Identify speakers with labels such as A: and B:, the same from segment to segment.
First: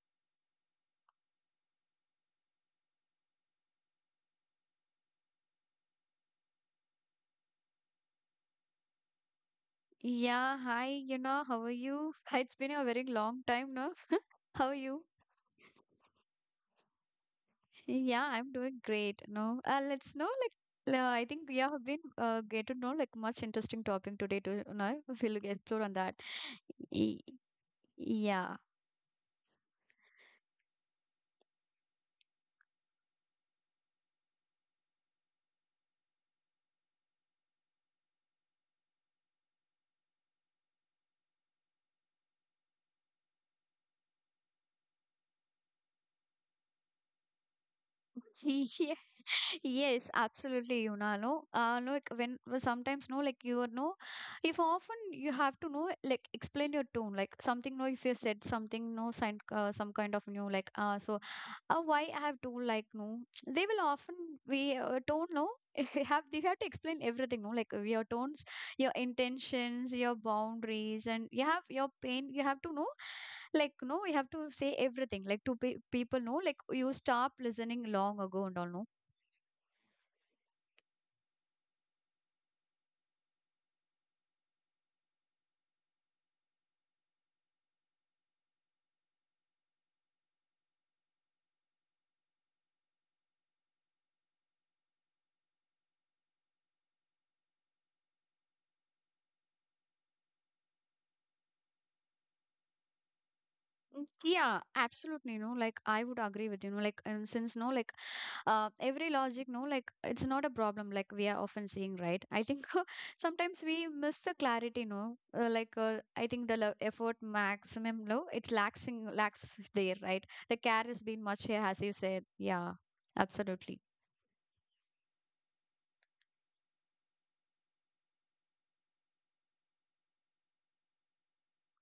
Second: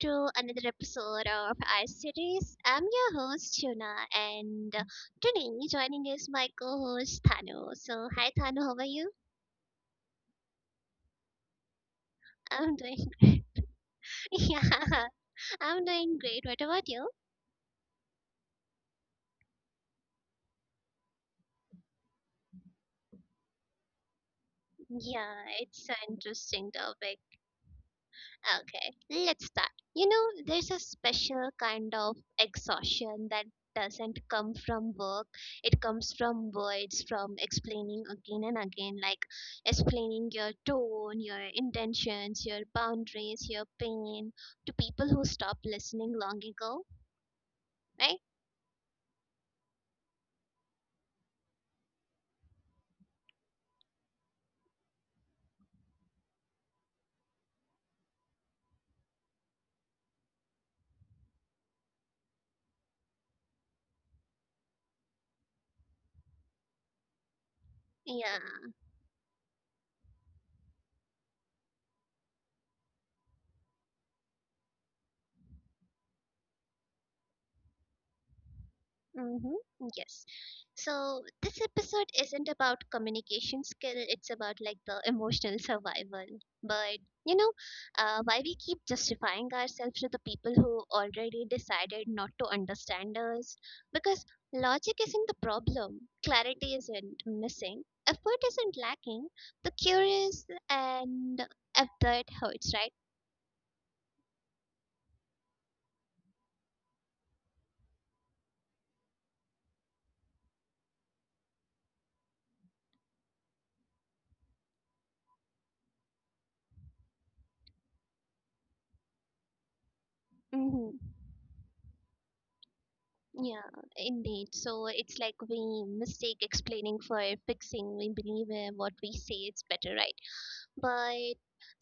A: to another episode of our series. I'm your host Shuna and today joining is my co-host Thano. So hi Thano, how are you?
B: Yeah, hi, how are you? It's been
A: I'm
B: a very
A: doing
B: long
A: great.
B: time, no?
A: Yeah,
B: How are you?
A: I'm doing great. What about you?
B: Yeah, I'm doing great, no? Let's know, like, I think we have been get to know, like, much interesting topic today to, if we'll
A: Yeah,
B: explore on
A: it's an
B: that.
A: interesting
B: Y-
A: topic.
B: Yeah.
A: Okay, let's start. You know, there's a special kind of exhaustion that doesn't come from work. It comes from words, from explaining again and again, like explaining your tone, your intentions, your boundaries, your pain to people who stopped listening long ago, right?
B: Yeah, yes, absolutely, no, no, like when well, sometimes no, like you are no, if often you have to know, like explain your tone, like something, no, if you said something, no, sign, some kind of new, like, so, why I have to, like, no, they will often we tone, no, we have they have to explain everything, no, like your tones,
A: Yeah.
B: your intentions, your boundaries, and you have your pain, you have to know like no you have to say everything like to people know like you stop listening long ago and all no.
A: Mm-hmm. Yes. So this episode isn't about communication skill, it's about like the emotional survival. But you know, why we keep justifying ourselves to the people who already decided not to understand us? Because logic isn't the problem, clarity isn't missing, effort isn't lacking, the curious and that hurts, right?
B: Mm, yeah, absolutely. No, like I would agree with you. No, like and since no, like every logic, no, like it's not a problem. Like we are often seeing, right? I think sometimes we miss the clarity. No, like I think the effort maximum no, it lacks there, right? The care has
A: Mm-hmm.
B: been much here, as you said. Yeah,
A: Yeah,
B: absolutely.
A: indeed. So it's like we mistake explaining for fixing. We believe what we say is better, right? But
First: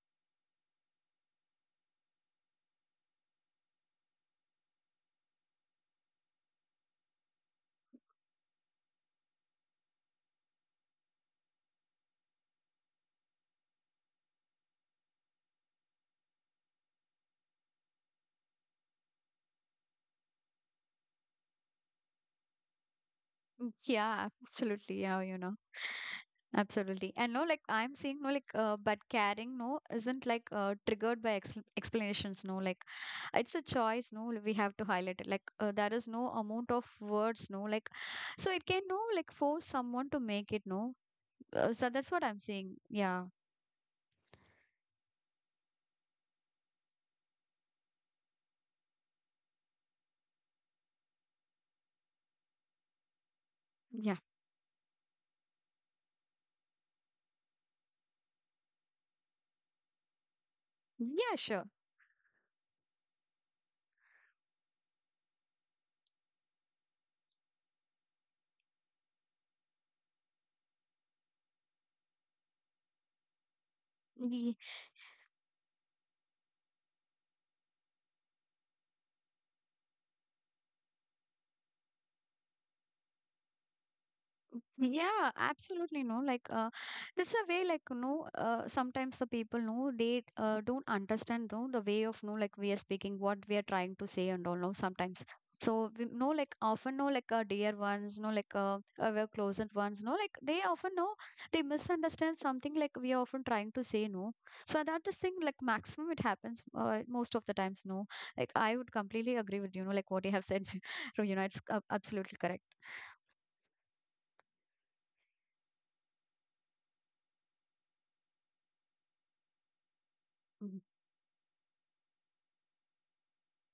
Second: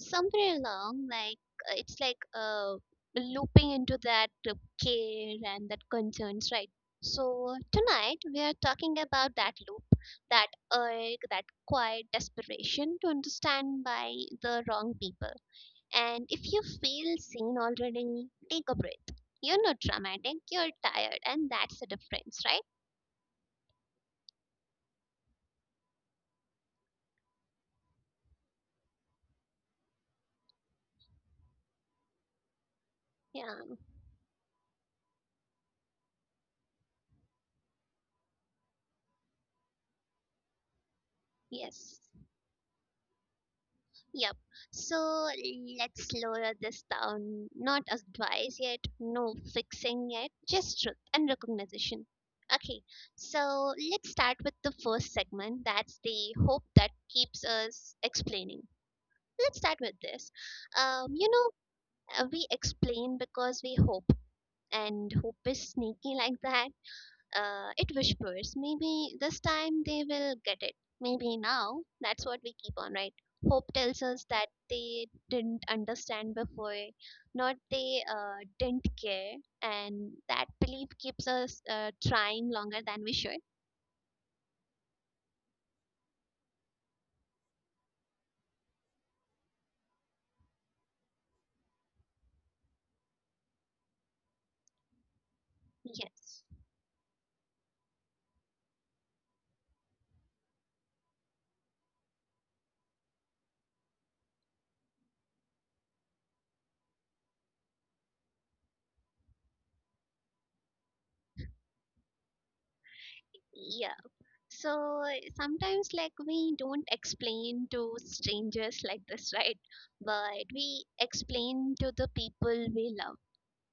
A: somewhere along, it's like looping into that care and that concerns, right? So tonight we are talking about that loop, that urge, that quiet desperation to understand by the wrong people, and if you feel seen already, take a breath. You're not dramatic, you're tired, and that's the difference, right?
B: Mm, yeah, absolutely. Yeah, you know. Absolutely. And no, like I'm saying, no, like, but caring no isn't like triggered by ex explanations. No, like it's a
A: Yeah,
B: choice. No, like, we have to highlight it. Like there is no amount of words. No, like so it can no like force someone to make it. No, so
A: yes.
B: that's what I'm saying. Yeah,
A: Yep. So let's lower this down. Not advice yet, no fixing yet, just truth and recognition. Okay, so let's
B: yeah,
A: start with the first segment. That's the hope that keeps us explaining. Let's start with this. You
B: yeah.
A: know,
B: Sure.
A: we explain because we hope, and hope is sneaky like that. It whispers, maybe this time they will get it. Maybe now. That's what we keep on, right? Hope tells us that they didn't understand before, not they didn't care. And that belief keeps us trying longer than we should.
B: Yeah, absolutely. No, like, this a way, like, no, sometimes the people know they don't understand, no, the way of, no, like, we are speaking, what we are trying to say, and all, no, sometimes. So, we know,
A: Yes.
B: like, often, no, like, our dear ones, no, like, our closest ones, no, like, they often know they misunderstand something, like, we are often trying to say, no. So, that the thing, like, maximum it happens most of the times, no. Like, I would completely agree with you, know, like, what you have said, you know, it's absolutely correct.
A: Yeah. So sometimes, like, we don't explain to strangers like this, right? But we explain to the people we love,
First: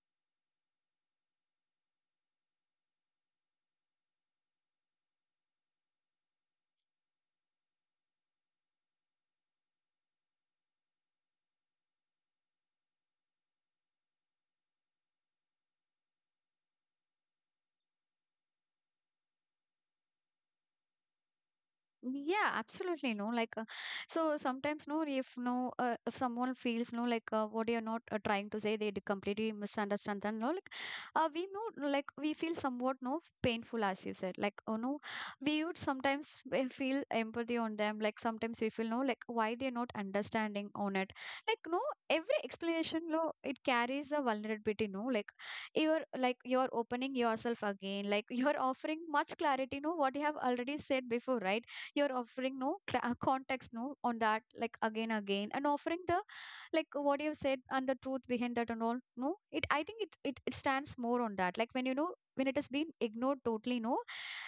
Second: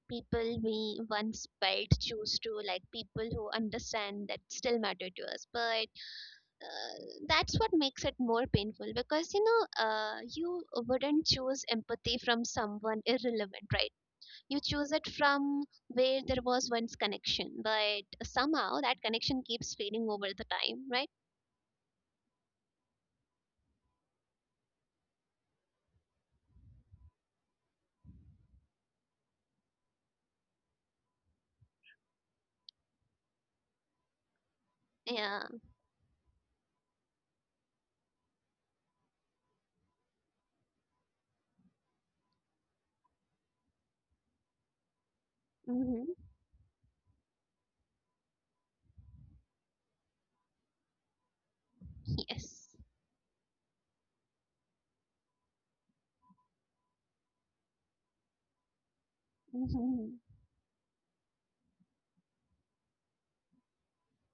A: people we once felt choose to, like people who understand, that still matter to us, but uh, that's what makes it more painful, because you know, you wouldn't choose empathy from someone irrelevant, right? You choose it from where there was once connection, but somehow that connection keeps fading over the time, right?
B: Yeah, absolutely. No, like, so sometimes, no, if no, if someone feels, no, like, what you're not trying to say, they completely misunderstand them, no, like, we know, no, like, we feel somewhat, no, painful, as you said, like, oh no,
A: Yeah.
B: we would sometimes we feel empathy on them, like, sometimes we feel, no, like, why they're not understanding on it, like, no, every explanation, no, it carries a vulnerability, no, like,
A: Mm-hmm.
B: you're opening yourself again, like, you're offering much clarity, no, what you have already said before, right? You're offering
A: Yes.
B: no context no on that like again again and offering the like what you've said and the truth behind that and all no it I think
A: Mm-hmm.
B: it stands more on that like when you know when it has been ignored totally no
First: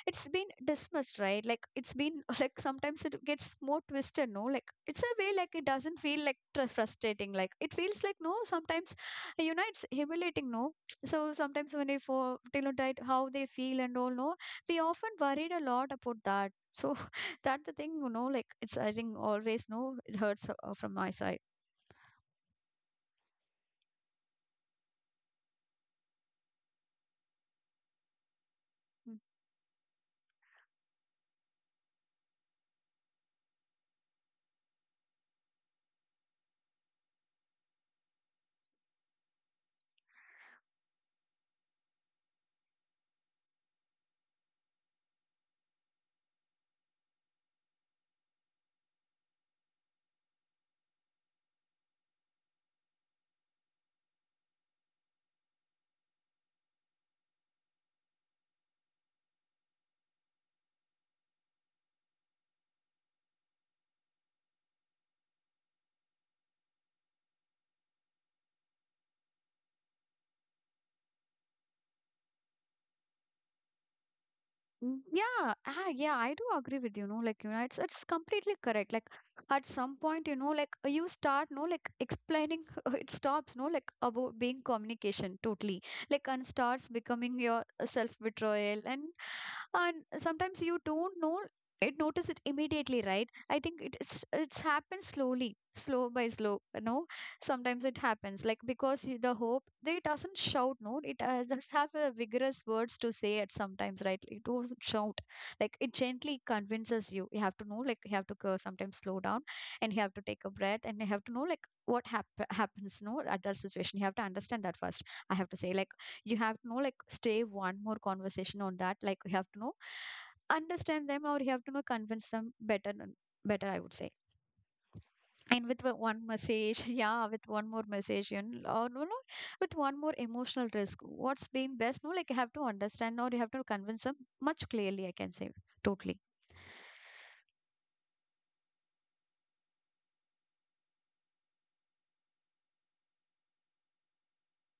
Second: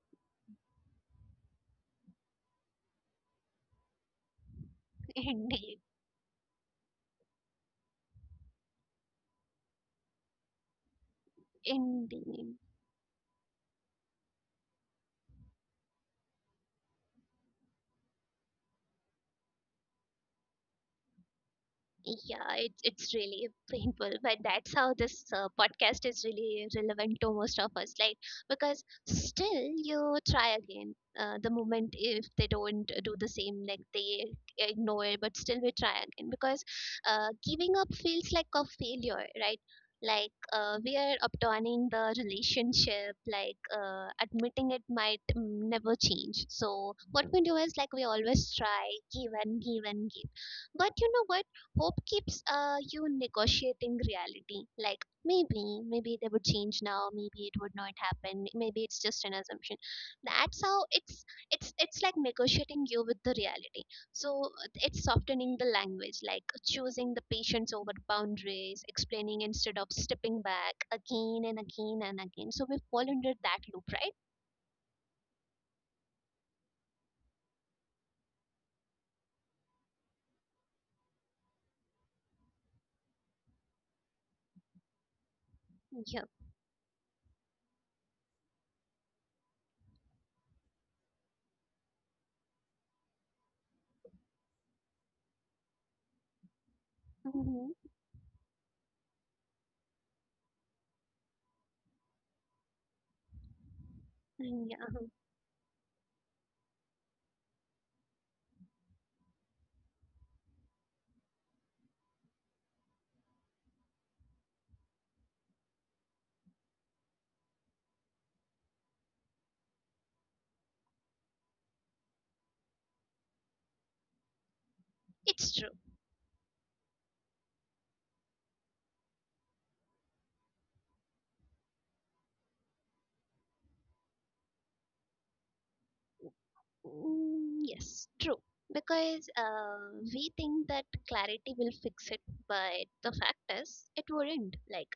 B: it's been dismissed right like it's been like sometimes it gets more twisted no like it's a way like it
A: Indeed.
B: doesn't feel like frustrating like it feels like no sometimes you know it's humiliating no so sometimes when we for
A: Indeed.
B: you know that how they feel and all no we often worried a lot about that so that the thing, you know, like it's I think always no, it hurts from my side.
A: Yeah, it's really painful, but that's how this podcast is really relevant to most of us. Like, because
B: Mm.
A: still you try again. The moment if they don't do the same, like they ignore it, but still we try again because giving up feels like a failure, right? Like, we are abandoning the relationship. Like, admitting it might never change. So what we do is like we always try, give and give and give. But you know what? Hope keeps you negotiating reality. Like, maybe, maybe they would change now. Maybe it would not happen. Maybe it's just an assumption. That's how it's like negotiating you with the reality. So it's softening the language, like choosing the patience over boundaries, explaining instead of stepping back again and again and again. So we fall under that loop, right?
B: Mm, yeah, ah, yeah, I do agree with you. No, like you know, it's completely correct. Like at some point, you know, like you start, no, like explaining, it stops, no, like about being communication totally,
A: Yeah.
B: like and starts becoming your self betrayal, and sometimes you don't know it notice it immediately right I think it's happened slowly slow by slow no
A: Hmm.
B: sometimes it happens like because the hope they doesn't shout no it does have a vigorous words to say at sometimes right it
A: Yeah.
B: doesn't shout like it gently convinces you you have to know like you have to go, sometimes slow down and you have to take a breath and you have to know like what happens no at that situation you have to understand that first I have to say like you have to know like stay one more conversation on that like you have to know understand them or you have to know convince them better better I would say
A: It's true.
B: and with the one message, yeah, with one more message, you know, or no, no, with one more emotional risk, what's been best? No, like you have to understand or you have to convince them much clearly, I can say, totally.
A: Yes, true. Because we think that clarity will fix it, but the fact is, it wouldn't. Like,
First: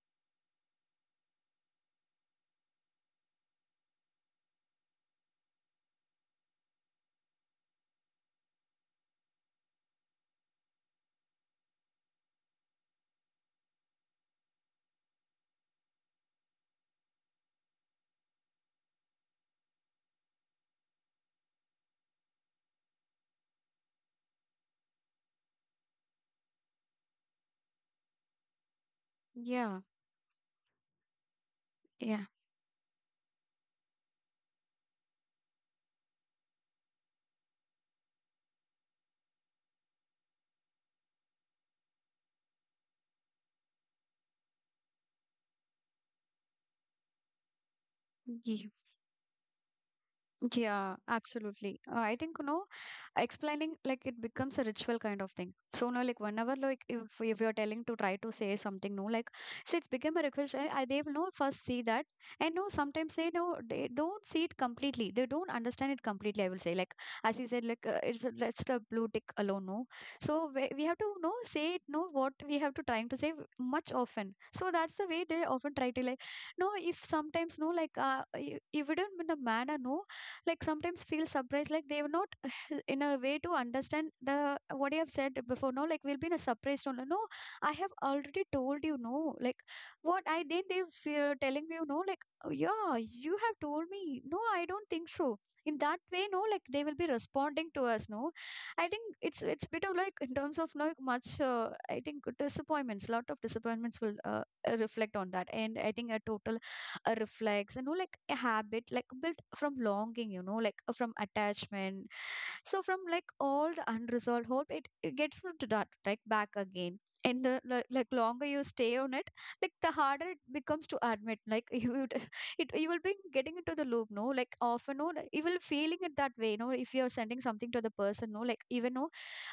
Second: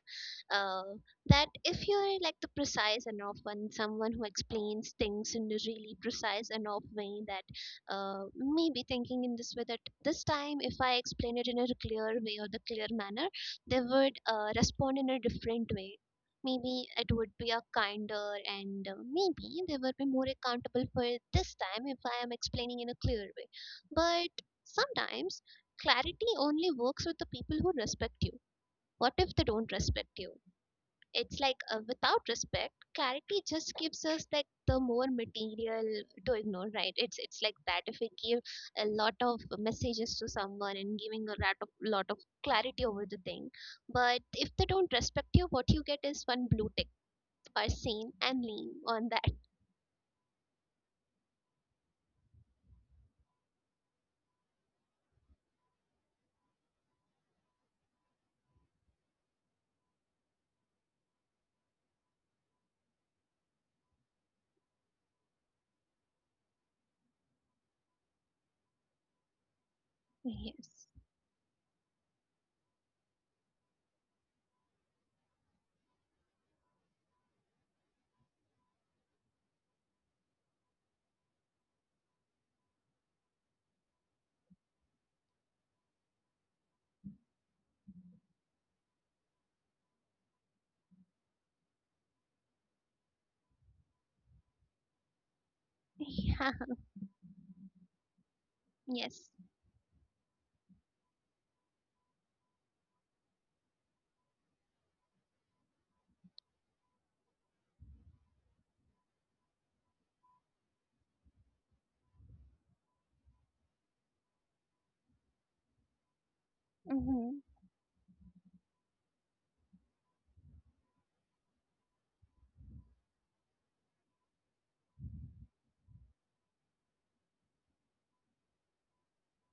A: uh, that if you're like the precise enough one, someone who explains things in a really precise enough way, that maybe thinking in this way that this time, if I explain it in a clear way or the clear manner, they would respond in a different way. Maybe it would be a kinder and maybe they would be more accountable for it this time if I am explaining in a clear way. But sometimes clarity only works with the people who respect you. What if they don't
B: Yeah.
A: respect you? It's like, without
B: Yeah.
A: respect, clarity just gives us like the more material to ignore, right? It's like that. If we give a lot of messages to someone and giving a lot of clarity over the thing, but if they don't respect you, what you get is one blue tick or sane and
B: Yeah.
A: lean on that.
B: Yeah, absolutely. I think, you know, explaining like it becomes a ritual kind of thing. So now, like whenever like if you're telling to try to say something no, like so it's become a request. I they will know first see that, and no, sometimes they know they don't see it completely. They don't understand it completely. I will say like as you said, like that's the blue tick alone. No, so we
A: Yes.
B: have to know say it. No, what we have to trying to say much often. So that's the way they often try to like no. If sometimes no, like you wouldn't in a manner no like sometimes feel surprised like they were not in a way to understand the what you have said before no like we'll be in a surprised only no I have already told you no like what I did they feel telling you no like "Oh, yeah you have told me no I don't think so in that way no
A: Yeah.
B: like they will be responding to us no I think
A: Yes.
B: it's bit of like in terms of like much I think disappointments lot of disappointments will reflect on that and I think a total reflects you know like a habit like built from longing you know like from attachment so from like all the unresolved hope it gets to that like back again
A: Mm-hmm.
B: and the like longer you stay on it like the harder it becomes to admit like you would it you will be getting into the loop no like often no like, you will feeling it that way no if you're sending something to the person no like even no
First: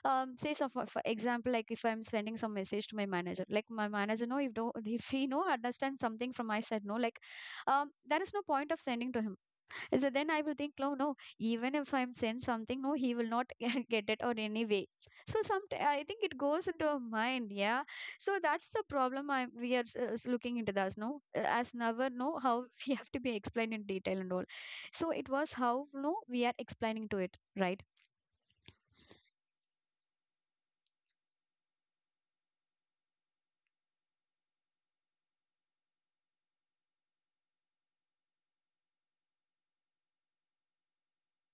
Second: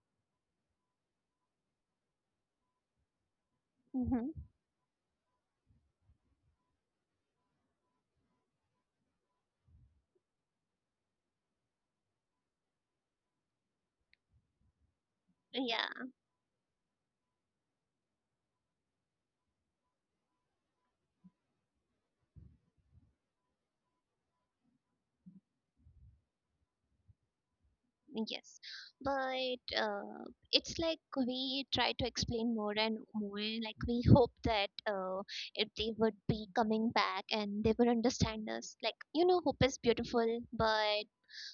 B: say so for example like if I'm sending some message to my manager like my manager
A: Mm-hmm.
B: no if don't if he no understands something from my side no like there is no point of sending to him so then I will think, no, no, even if I'm sent something, no, he will not get it or anyway. So some, I
A: Yeah.
B: think it goes into our mind, yeah. So that's the problem I we are looking into this, no, as never know how we have to be explained in detail and all. So it was how no we are explaining to it, right?
A: Yes. But it's like we try to explain more and more. Like, we hope that if they would be coming back and they would understand us. Like, you know, hope is beautiful, but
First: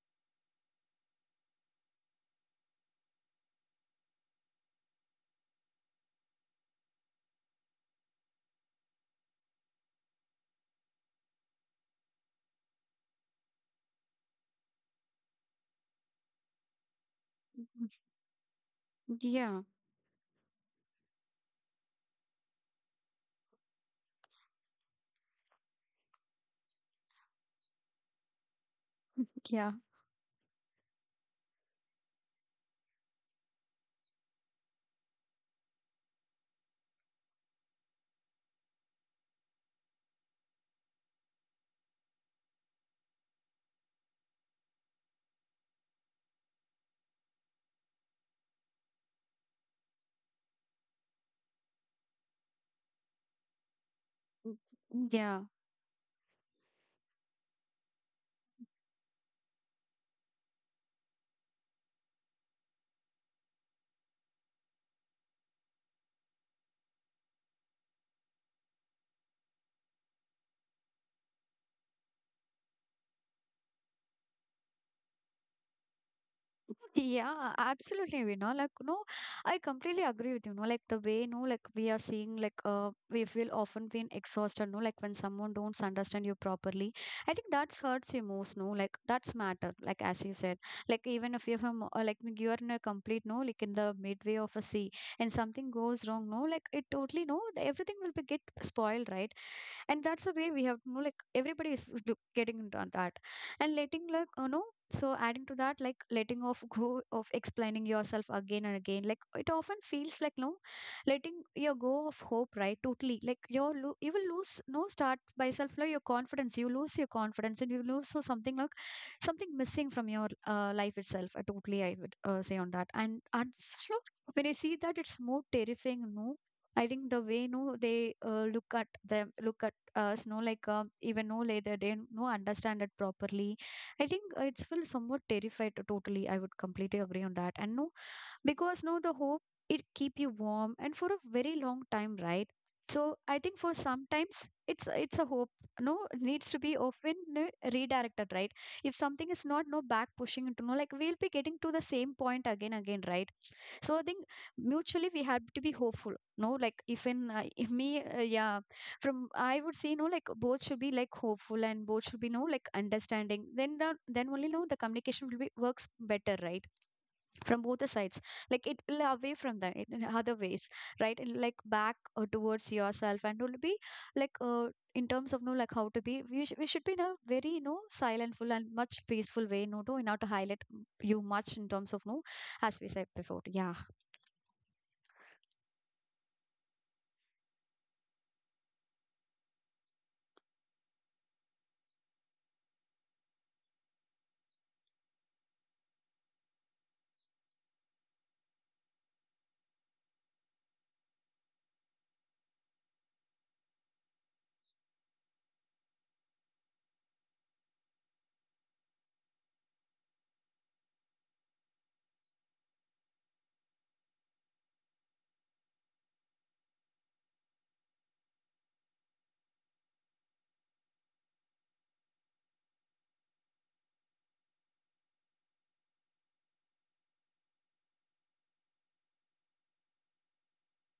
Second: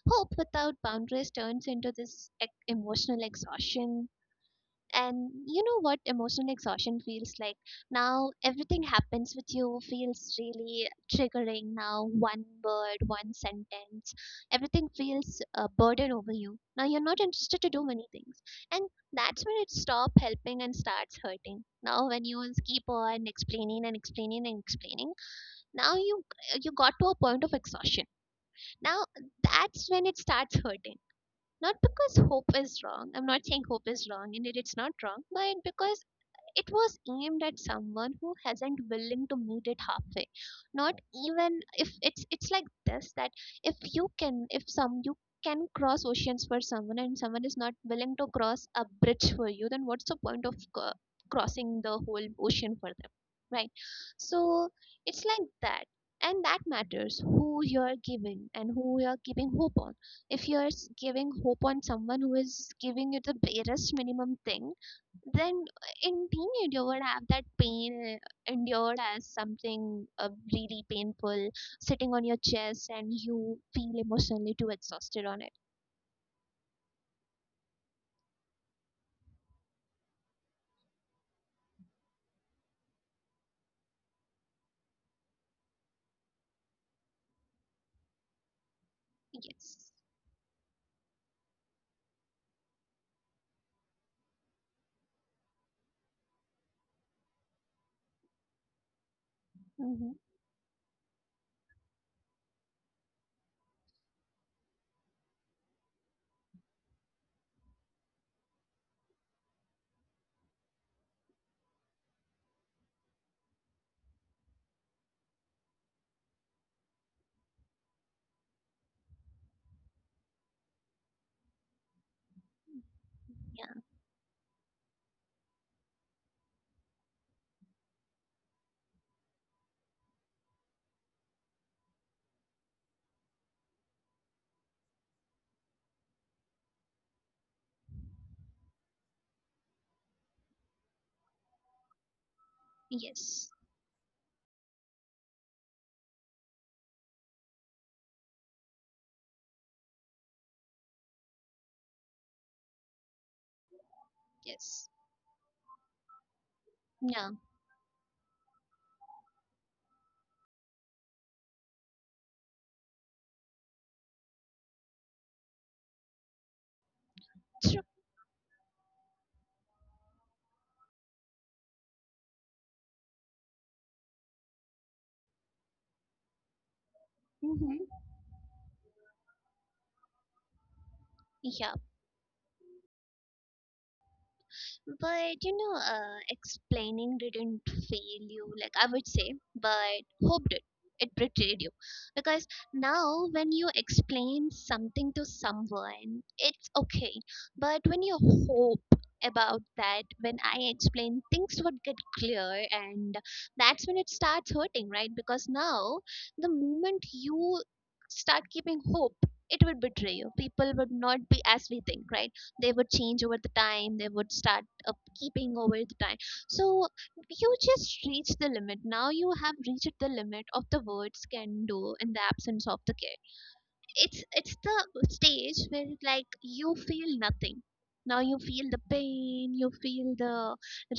A: hope without boundaries turns into this emotional exhaustion. And you know what emotional exhaustion feels like? Now everything happens with you feels really triggering. Now one word, one sentence, everything feels a burden over you. Now you're not interested to do many things. And that's when
B: Yeah,
A: it stops helping and starts hurting. Now when you keep on explaining and explaining and explaining, now you got to a point of exhaustion. Now
B: yeah,
A: that's when it starts hurting, not because hope is wrong. I'm not saying hope is wrong, indeed it's not wrong, but because it was aimed at someone who hasn't willing to meet it halfway. Not even if it's like this, that if you can, if some you can cross oceans for someone and someone is not willing to cross a bridge for you, then what's the point of crossing the whole ocean for them, right? So it's
B: yeah.
A: like that. And that matters who you're giving and who you're giving hope on. If you're giving hope on someone who is giving you the barest minimum thing, then indeed, you would have that pain endured as something really painful sitting on your chest and you feel emotionally too exhausted on it.
B: Yeah, absolutely. You know, like no, I completely agree with you. No, like the way no, like we are seeing, like we feel often be exhausted. No, like when someone don't understand you properly, I think that hurts you most. No, like that's matter.
A: Yes.
B: Like as you said, like even if you're from like you are in a complete no, like in the midway of a sea, and something goes wrong. No, like it totally no, everything will be get spoiled, right? And
A: Mm-hmm.
B: that's the way we have no, like everybody is getting into that and letting so adding to that like letting off go of explaining yourself again and again like it often feels like no letting your go of hope, right? Totally, like your you will lose no, start by self, like your confidence, you lose your confidence and you lose so something like something missing from your life itself. I totally, I would say on that. And
A: Yeah.
B: so when I see that, it's more terrifying, no, I think the way no they look at them look at us, no, like even know later they no understand it properly. I think it's feel somewhat terrified. Totally, I would completely agree on that. And no, because no, the hope, it keep you warm and for a very long time, right? So I
A: Yes.
B: think for sometimes it's a hope no, needs to be often uh, redirected, right? If something is not no back pushing into no, like we'll be getting to the same point again, right? So I think
A: Yes.
B: mutually we have to be hopeful, no, like if in
A: Yeah.
B: if me yeah, from I would say, no, like both should be like hopeful and both should be no, like understanding, then then only no the communication will be works better, right, from both
A: True.
B: the sides. Like it will away from them in other ways, right. And, like back or towards yourself and will be like in terms of no, like how to be we should be in a very, you know,
A: Mm-hmm.
B: silentful and much peaceful way, no, to in order to highlight you much in
A: Yeah.
B: terms of no, as we said before, yeah.
A: But you know, explaining didn't fail you, like I would say, but hope did. It betrayed you. Because now, when you explain something to someone, it's okay. But when you hope about that, when I explain, things would get clear, and that's when it starts hurting, right? Because now, the moment you start keeping hope, it would betray you. People would not be as we think, right? They would change over the time, they would start up keeping over the time. So you just reach the limit. Now you have reached the limit of the words can do in the absence of the care. It's the stage where like you feel nothing. Now you feel the pain, you feel the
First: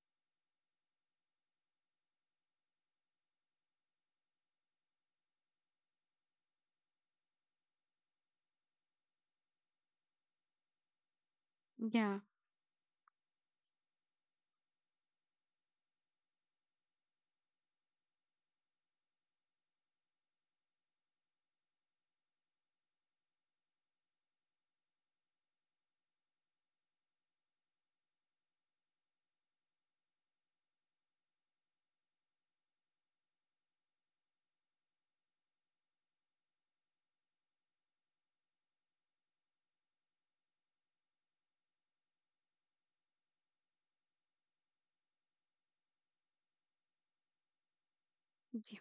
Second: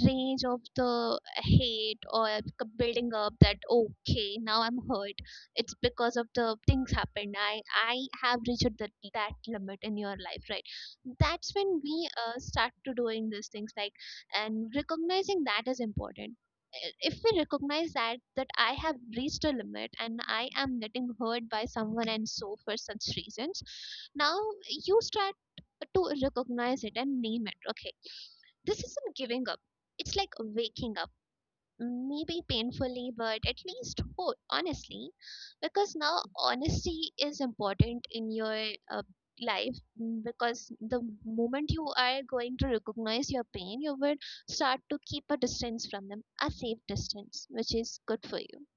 A: rage of the hate or building up that okay, now I'm hurt. It's because of the things happened. I have reached that limit in your life, right? That's when we start to doing these things, like, and recognizing that is important. If we recognize that I have reached a limit and I am getting hurt by someone and so for such reasons, now you start to recognize it and name it. Okay, this isn't giving up, it's like waking up, maybe painfully, but at least honestly, because now honesty is important in your uh, life. Because the moment you are going to recognize your pain, you would start to keep a distance from them, a safe distance, which is good for you.
B: Yeah.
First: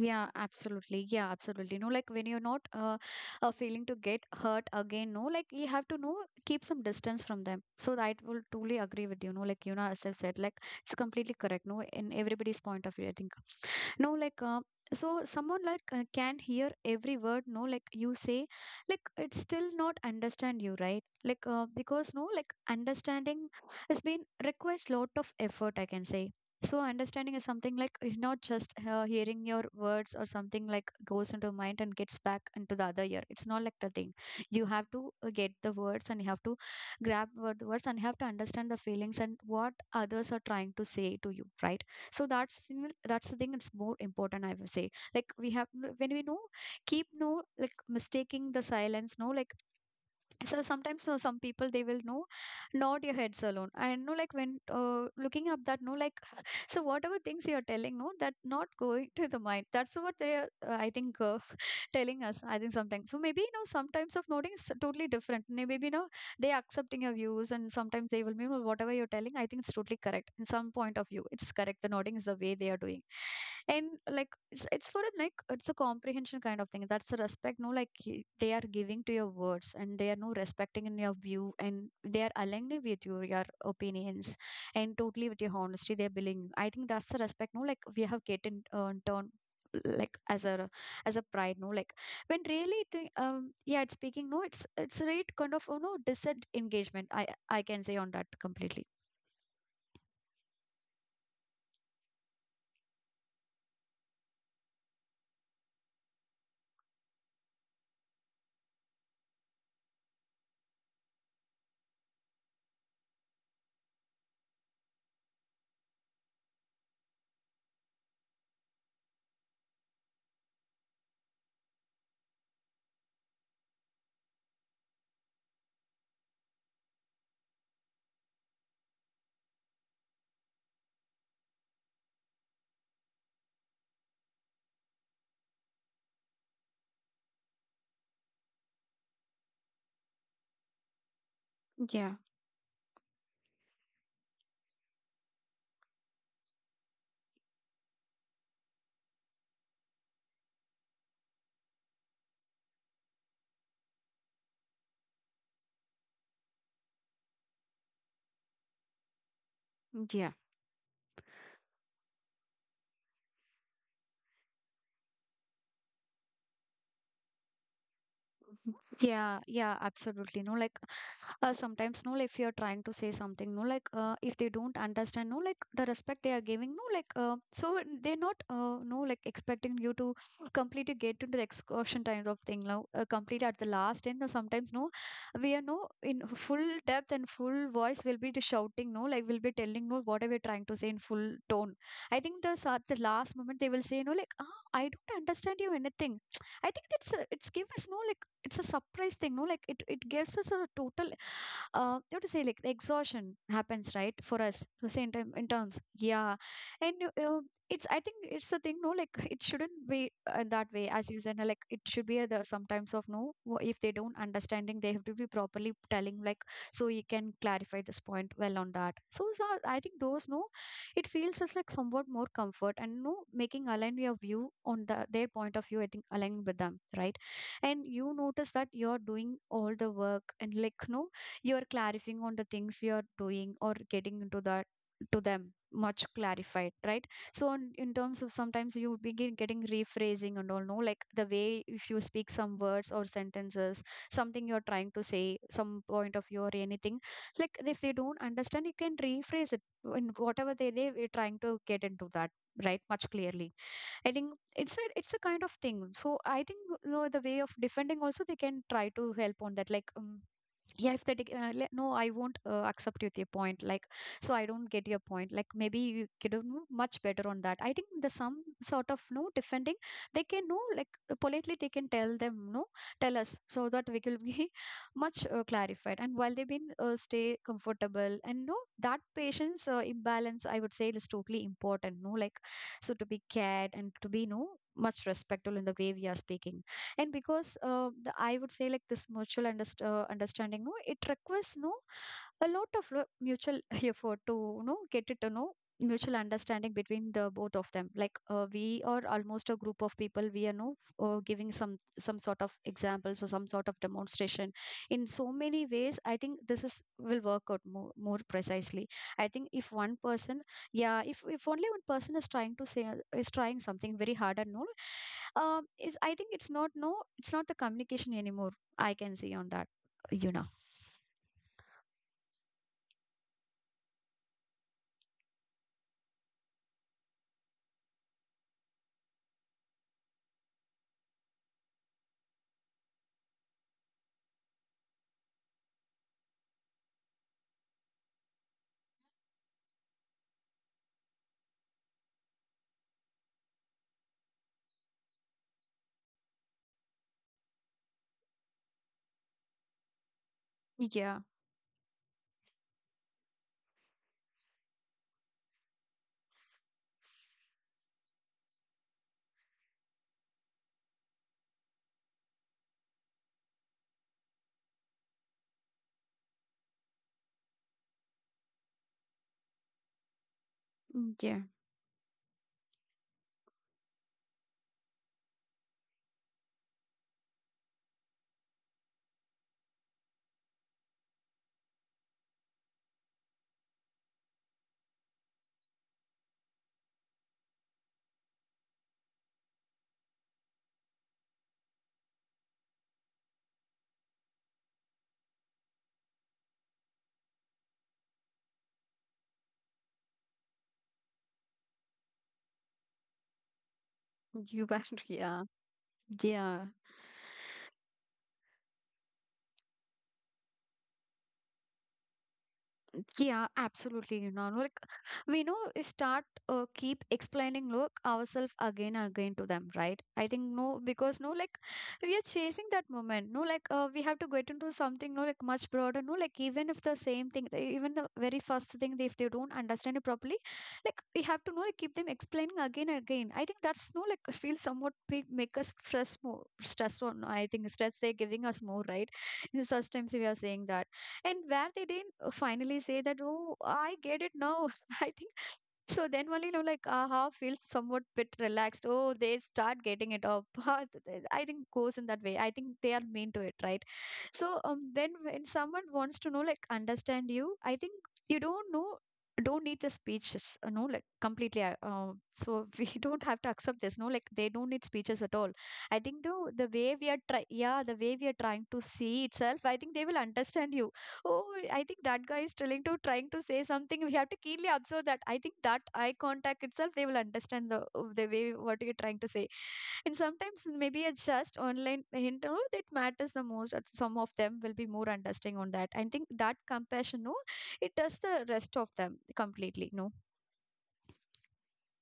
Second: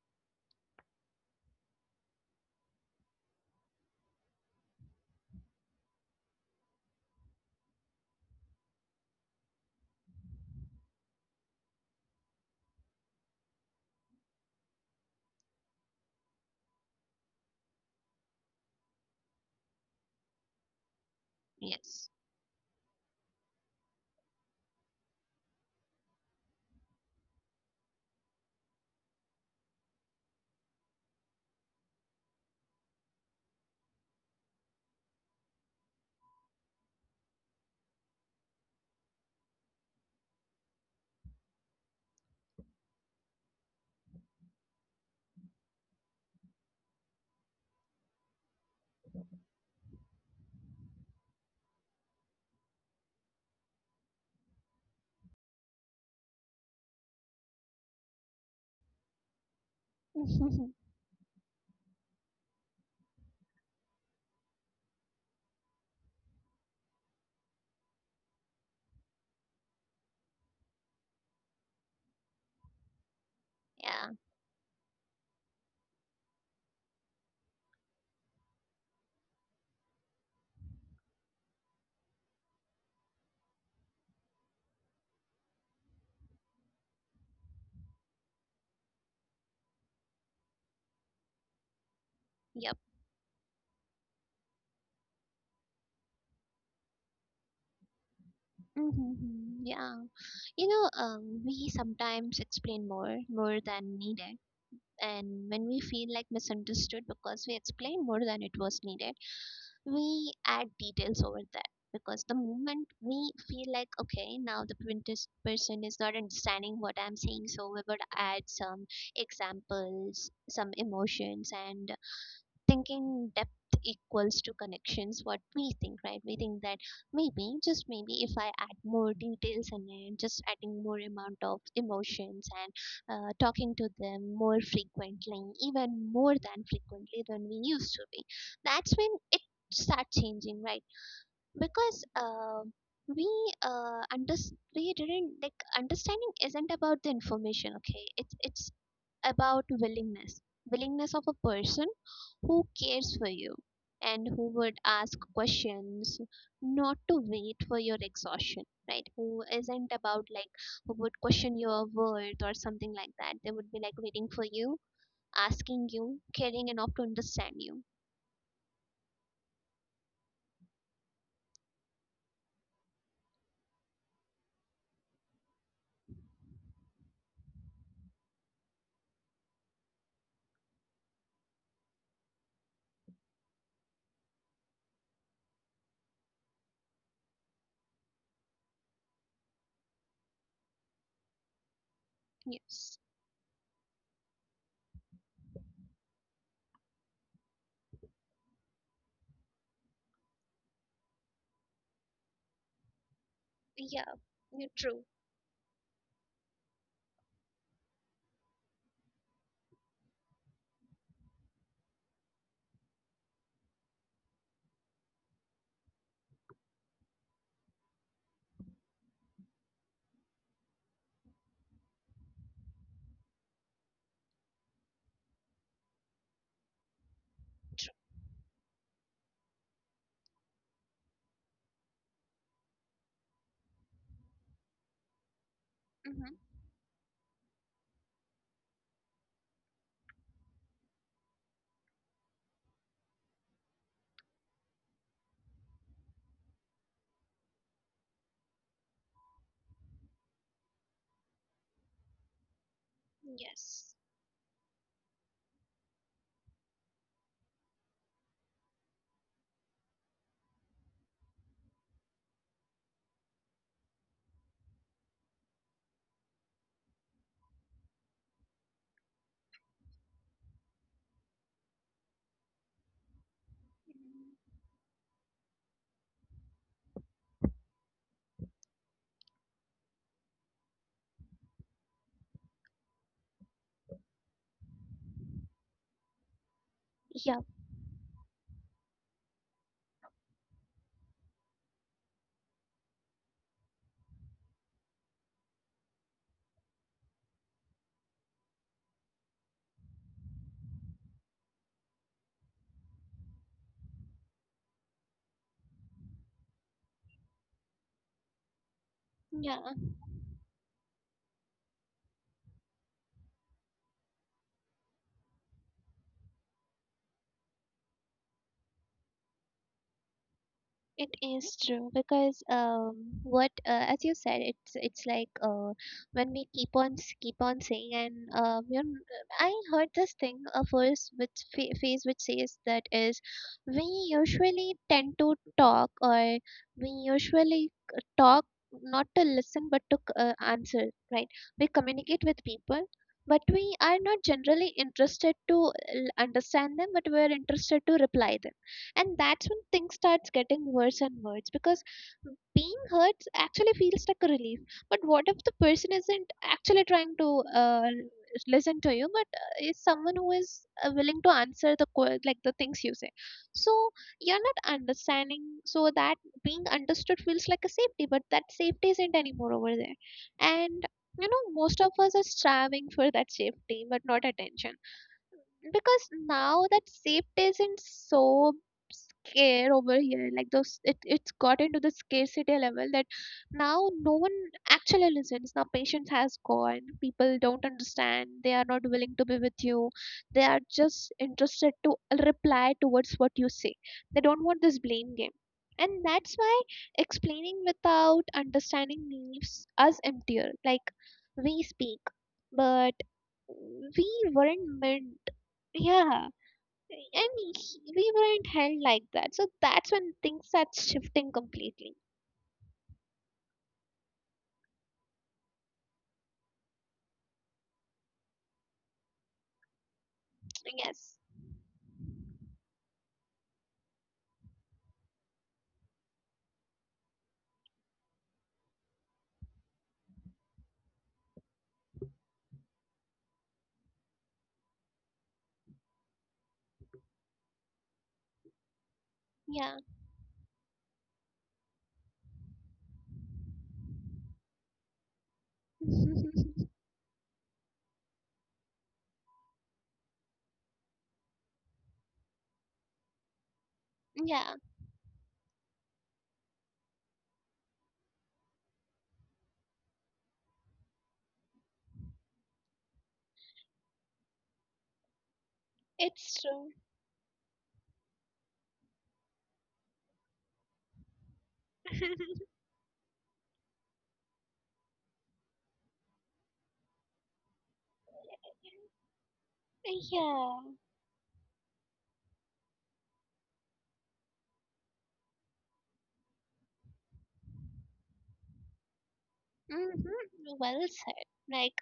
B: Yeah, absolutely. Yeah, absolutely. No, like when you're not feeling to get hurt again, no, like you have to know keep some distance from them. So I will truly agree with you. No, like as I said, like it's completely correct. No, in everybody's point of view, I think. No, like, so someone like can hear every word, no, like you say, like it's still not understand you, right? Like,
A: Yes.
B: because no, like understanding has been requires lot of effort, I can say. So understanding is something like not just hearing your words or something like goes into mind and gets back into the other ear. It's not like the thing. You have to get the words and you have to grab the words and you have to understand the feelings and what others are trying to say to you, right? So that's the thing, it's more important, I would say. Like we have, when we know keep no, like mistaking the silence, no, like so sometimes no, some people they will know nod your heads alone and no, like when looking up that, no, like so whatever things you are telling, no, that not going to the mind, that's what they are,
A: Yeah.
B: I think telling us. I think sometimes so maybe sometimes of noting is totally different. Maybe they accepting your views, and sometimes they will be, "Well, whatever you're telling, I think it's totally correct, in some point of view it's correct, the nodding is the way they are doing." And like it's for a, like it's a comprehension kind of thing, that's a respect, no, like they are giving to your words and they are no respecting in your view, and they are aligning with your opinions and totally with your honesty they're billing you. I think that's the respect, no, like we have get in turn, like as a pride, no, like when
A: Yep.
B: really yeah, it's speaking, no, it's a right kind of disengagement. I can say on that completely.
A: Hmm. Yeah. You know, we sometimes explain more, more than needed. And when we feel like misunderstood because we explain more than it was needed, we add details over that, because the moment we feel like okay, now the printer's person is not understanding what I'm saying, so we would add some examples, some emotions, and thinking depth equals to connections, what we think, right? We think that maybe, just maybe, if I add more details and then just adding more amount of emotions and talking to them more frequently, even more than frequently than we used to be, that's when it starts changing, right? Because
B: Yeah,
A: we under we didn't like understanding isn't about the information. Okay, it's about willingness, willingness of a person who cares for you and who would ask questions, not to wait for your exhaustion, right? Who isn't about
B: yeah.
A: like, who would question your worth or something like that. They would be like waiting for you, asking you, caring enough to understand you.
B: Yeah, yeah, absolutely. No, like sometimes, no, if you're trying to say something, no, like if they don't understand, no, like the respect they are giving, no, like so they're not, no, like expecting you to completely get to the excursion kind of thing, now complete at the last end. Or sometimes, no, we are no in full depth and full voice will be the shouting, no, like we'll be telling, no, whatever we're trying to say in full tone. I think the at
A: Yes.
B: the last moment they will say, no, like, ah, I don't understand you anything. I think that's it's give us no, like it's a surprise thing, no, like it gives us a total, uh, what to say, like exhaustion happens,
A: Yeah.
B: right, for us
A: You're
B: the
A: true.
B: same time in terms, yeah. And uh, it's, I think it's the thing, no, like it shouldn't be that way, as you said, no, like it should be the sometimes of no, if they don't understanding they have to be properly telling, like so you can clarify this point well on that. So I think those no, it feels as like somewhat more comfort and no making align your view on their point of view, I think aligning with them, right. And you notice that you're doing all the work, and like no, you're clarifying on the things you're doing or getting into that to them much
A: Mm-hmm.
B: clarified, right. So on, in terms of sometimes you begin getting rephrasing and all, no, like the way if you speak some words or sentences, something you're trying to say, some point of view or anything, like if they don't understand, you can rephrase it in whatever they are trying to get into that, right, much clearly.
A: Yes.
B: I think it's a kind of thing. So I think the way of defending also, they can try to help on that, like yeah, if they no, I won't accept with your point, like so I don't get your point, like maybe you could have know much better on that. I think the some sort of no defending they can know, like politely they can tell them, no, tell us, so that we will be much clarified, and while they've been stay comfortable and no, that patient's imbalance, I would say, is totally important, no, like so to be cared and to be no much respectful in the way we are speaking. And
A: Yeah.
B: because the, I would say like this mutual understanding, no, it requires no a lot of mutual effort to get it to know mutual understanding between the both of them. Like we are almost a group of people we are no, giving some sort of examples or some sort of demonstration in so many ways. I think this is will work out more, more precisely. I think
A: Yeah.
B: if one person, yeah, if only one person is trying to say, is trying something very hard and no, is, I think it's not, no, it's not the communication anymore. I can see on that you know
A: It is true because what as you said, it's like when we keep on keep on saying, and you know, I heard this thing a first which phase which says that is, we usually tend to talk, or we usually talk not to listen but to answer, right? We communicate with people. But we are not generally interested to understand them, but we are interested to reply them. And that's when things starts getting worse and
B: yeah.
A: worse, because being hurt actually feels like a relief. But what if the person isn't actually trying to listen to you, but is someone who is willing to answer like the things you say? So you're not understanding, so that being understood feels like a safety, but that safety isn't anymore over there. And
B: Mm, yeah,
A: most of us are striving for that safety, but not attention. Because now that safety isn't so scare over here, like those, it's got into the scarcity level that now no one actually listens. Now patience has gone, people don't understand, they are not willing to be with you, they are just interested to reply towards what you say. They don't want this blame game. And that's why explaining without understanding leaves us emptier. Like, we speak, but we weren't
B: you back
A: meant.
B: yeah.
A: Yeah,
B: Yeah.
A: and we weren't held like that. So that's when things start shifting completely.
B: Yeah, absolutely. Like we know we start keep explaining look ourselves again and again to them, right? I think no,
A: Yes.
B: because no, like we are chasing that moment. No, like we have to get into something, no, like much broader. No, like even if the same thing, even the very first thing, if they don't understand it properly, like we have to know, like keep them explaining again and again. I think that's no, like feel somewhat big, make us stress more, stress on. I think stress they're giving us more, right? In
A: Yeah.
B: such times we are saying that, and where they did not finally say that, oh, I get it now. I think so. Then only, aha, feels somewhat bit relaxed. Oh, they start getting it up. I think goes in that way. I think they are mean to it, right? So
A: Yeah,
B: when someone wants to know, like, understand you, I think you don't know. Don't need the speeches, like completely. So we don't have to accept this, no, like they don't need speeches at all. I think though
A: it's
B: the
A: true.
B: way we are try yeah, the way we are trying to see itself, I think they will understand you. Oh, I think that guy is trying to trying to say something. We have to keenly observe that. I think that eye contact itself, they will understand the way what you're trying to say. And sometimes
A: Yeah.
B: maybe it's just online hint, oh, that matters the most, that some of them will be more understanding on that. I think that compassion, no, it does the rest of them completely. No.
A: Mm-hmm. Well said. Like,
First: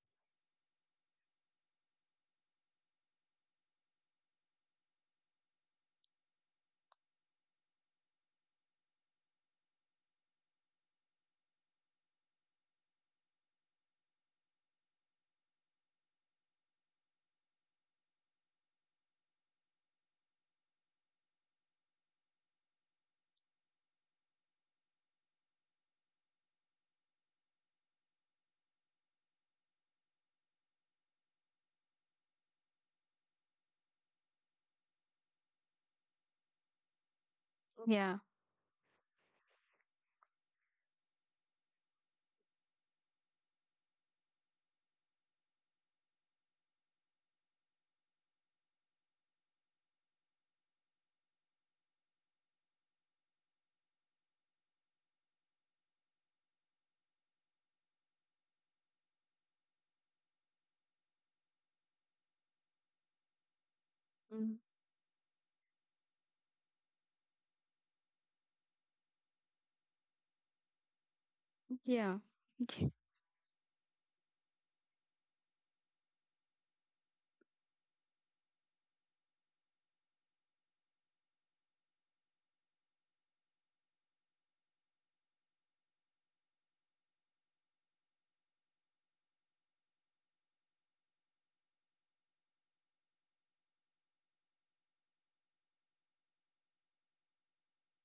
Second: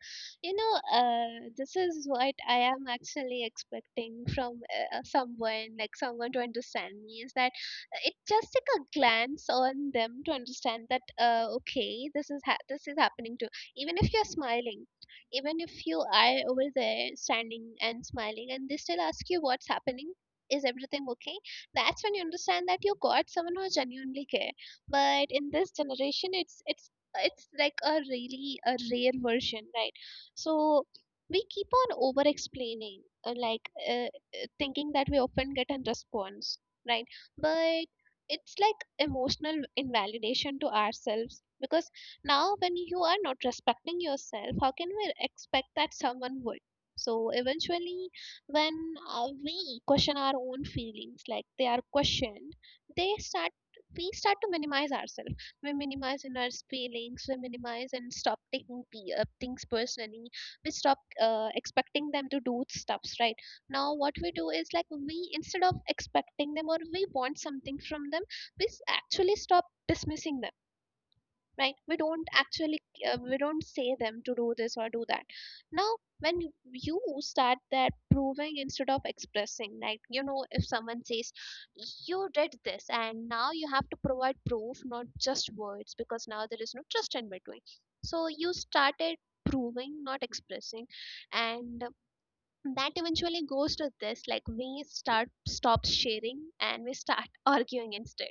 A: this is what I am actually expecting from someone, like someone to understand me, is that it just take a glance on them to understand that, okay, this is happening too. Even if you're smiling, even if you are over there standing and smiling, and they still ask you what's happening, is everything okay? That's when you understand that you got someone who genuinely care. But in this generation it's like a really a rare version, right? So we keep on over explaining, uh, like uh, uh, thinking that we often get a response, right? But
B: Yeah.
A: it's like emotional invalidation to ourselves, because now when you are not respecting yourself, how can we expect that someone would? So eventually, when we question our own feelings like they are questioned, they start we start to minimize ourselves. We minimize in our feelings, we minimize and stop taking things personally. We stop expecting them to do stuffs, right? Now what we do is, like, we instead of expecting them or we want something from them, we actually stop dismissing them, right? We don't
B: Yeah.
A: actually, we don't say them to do this or do that. Now when you start that proving instead of expressing, like, if someone says you did this, and now you have to provide proof, not just words, because now there is no trust in between. So you started proving, not expressing. And that eventually goes to this, like, we start stop sharing and we start arguing instead.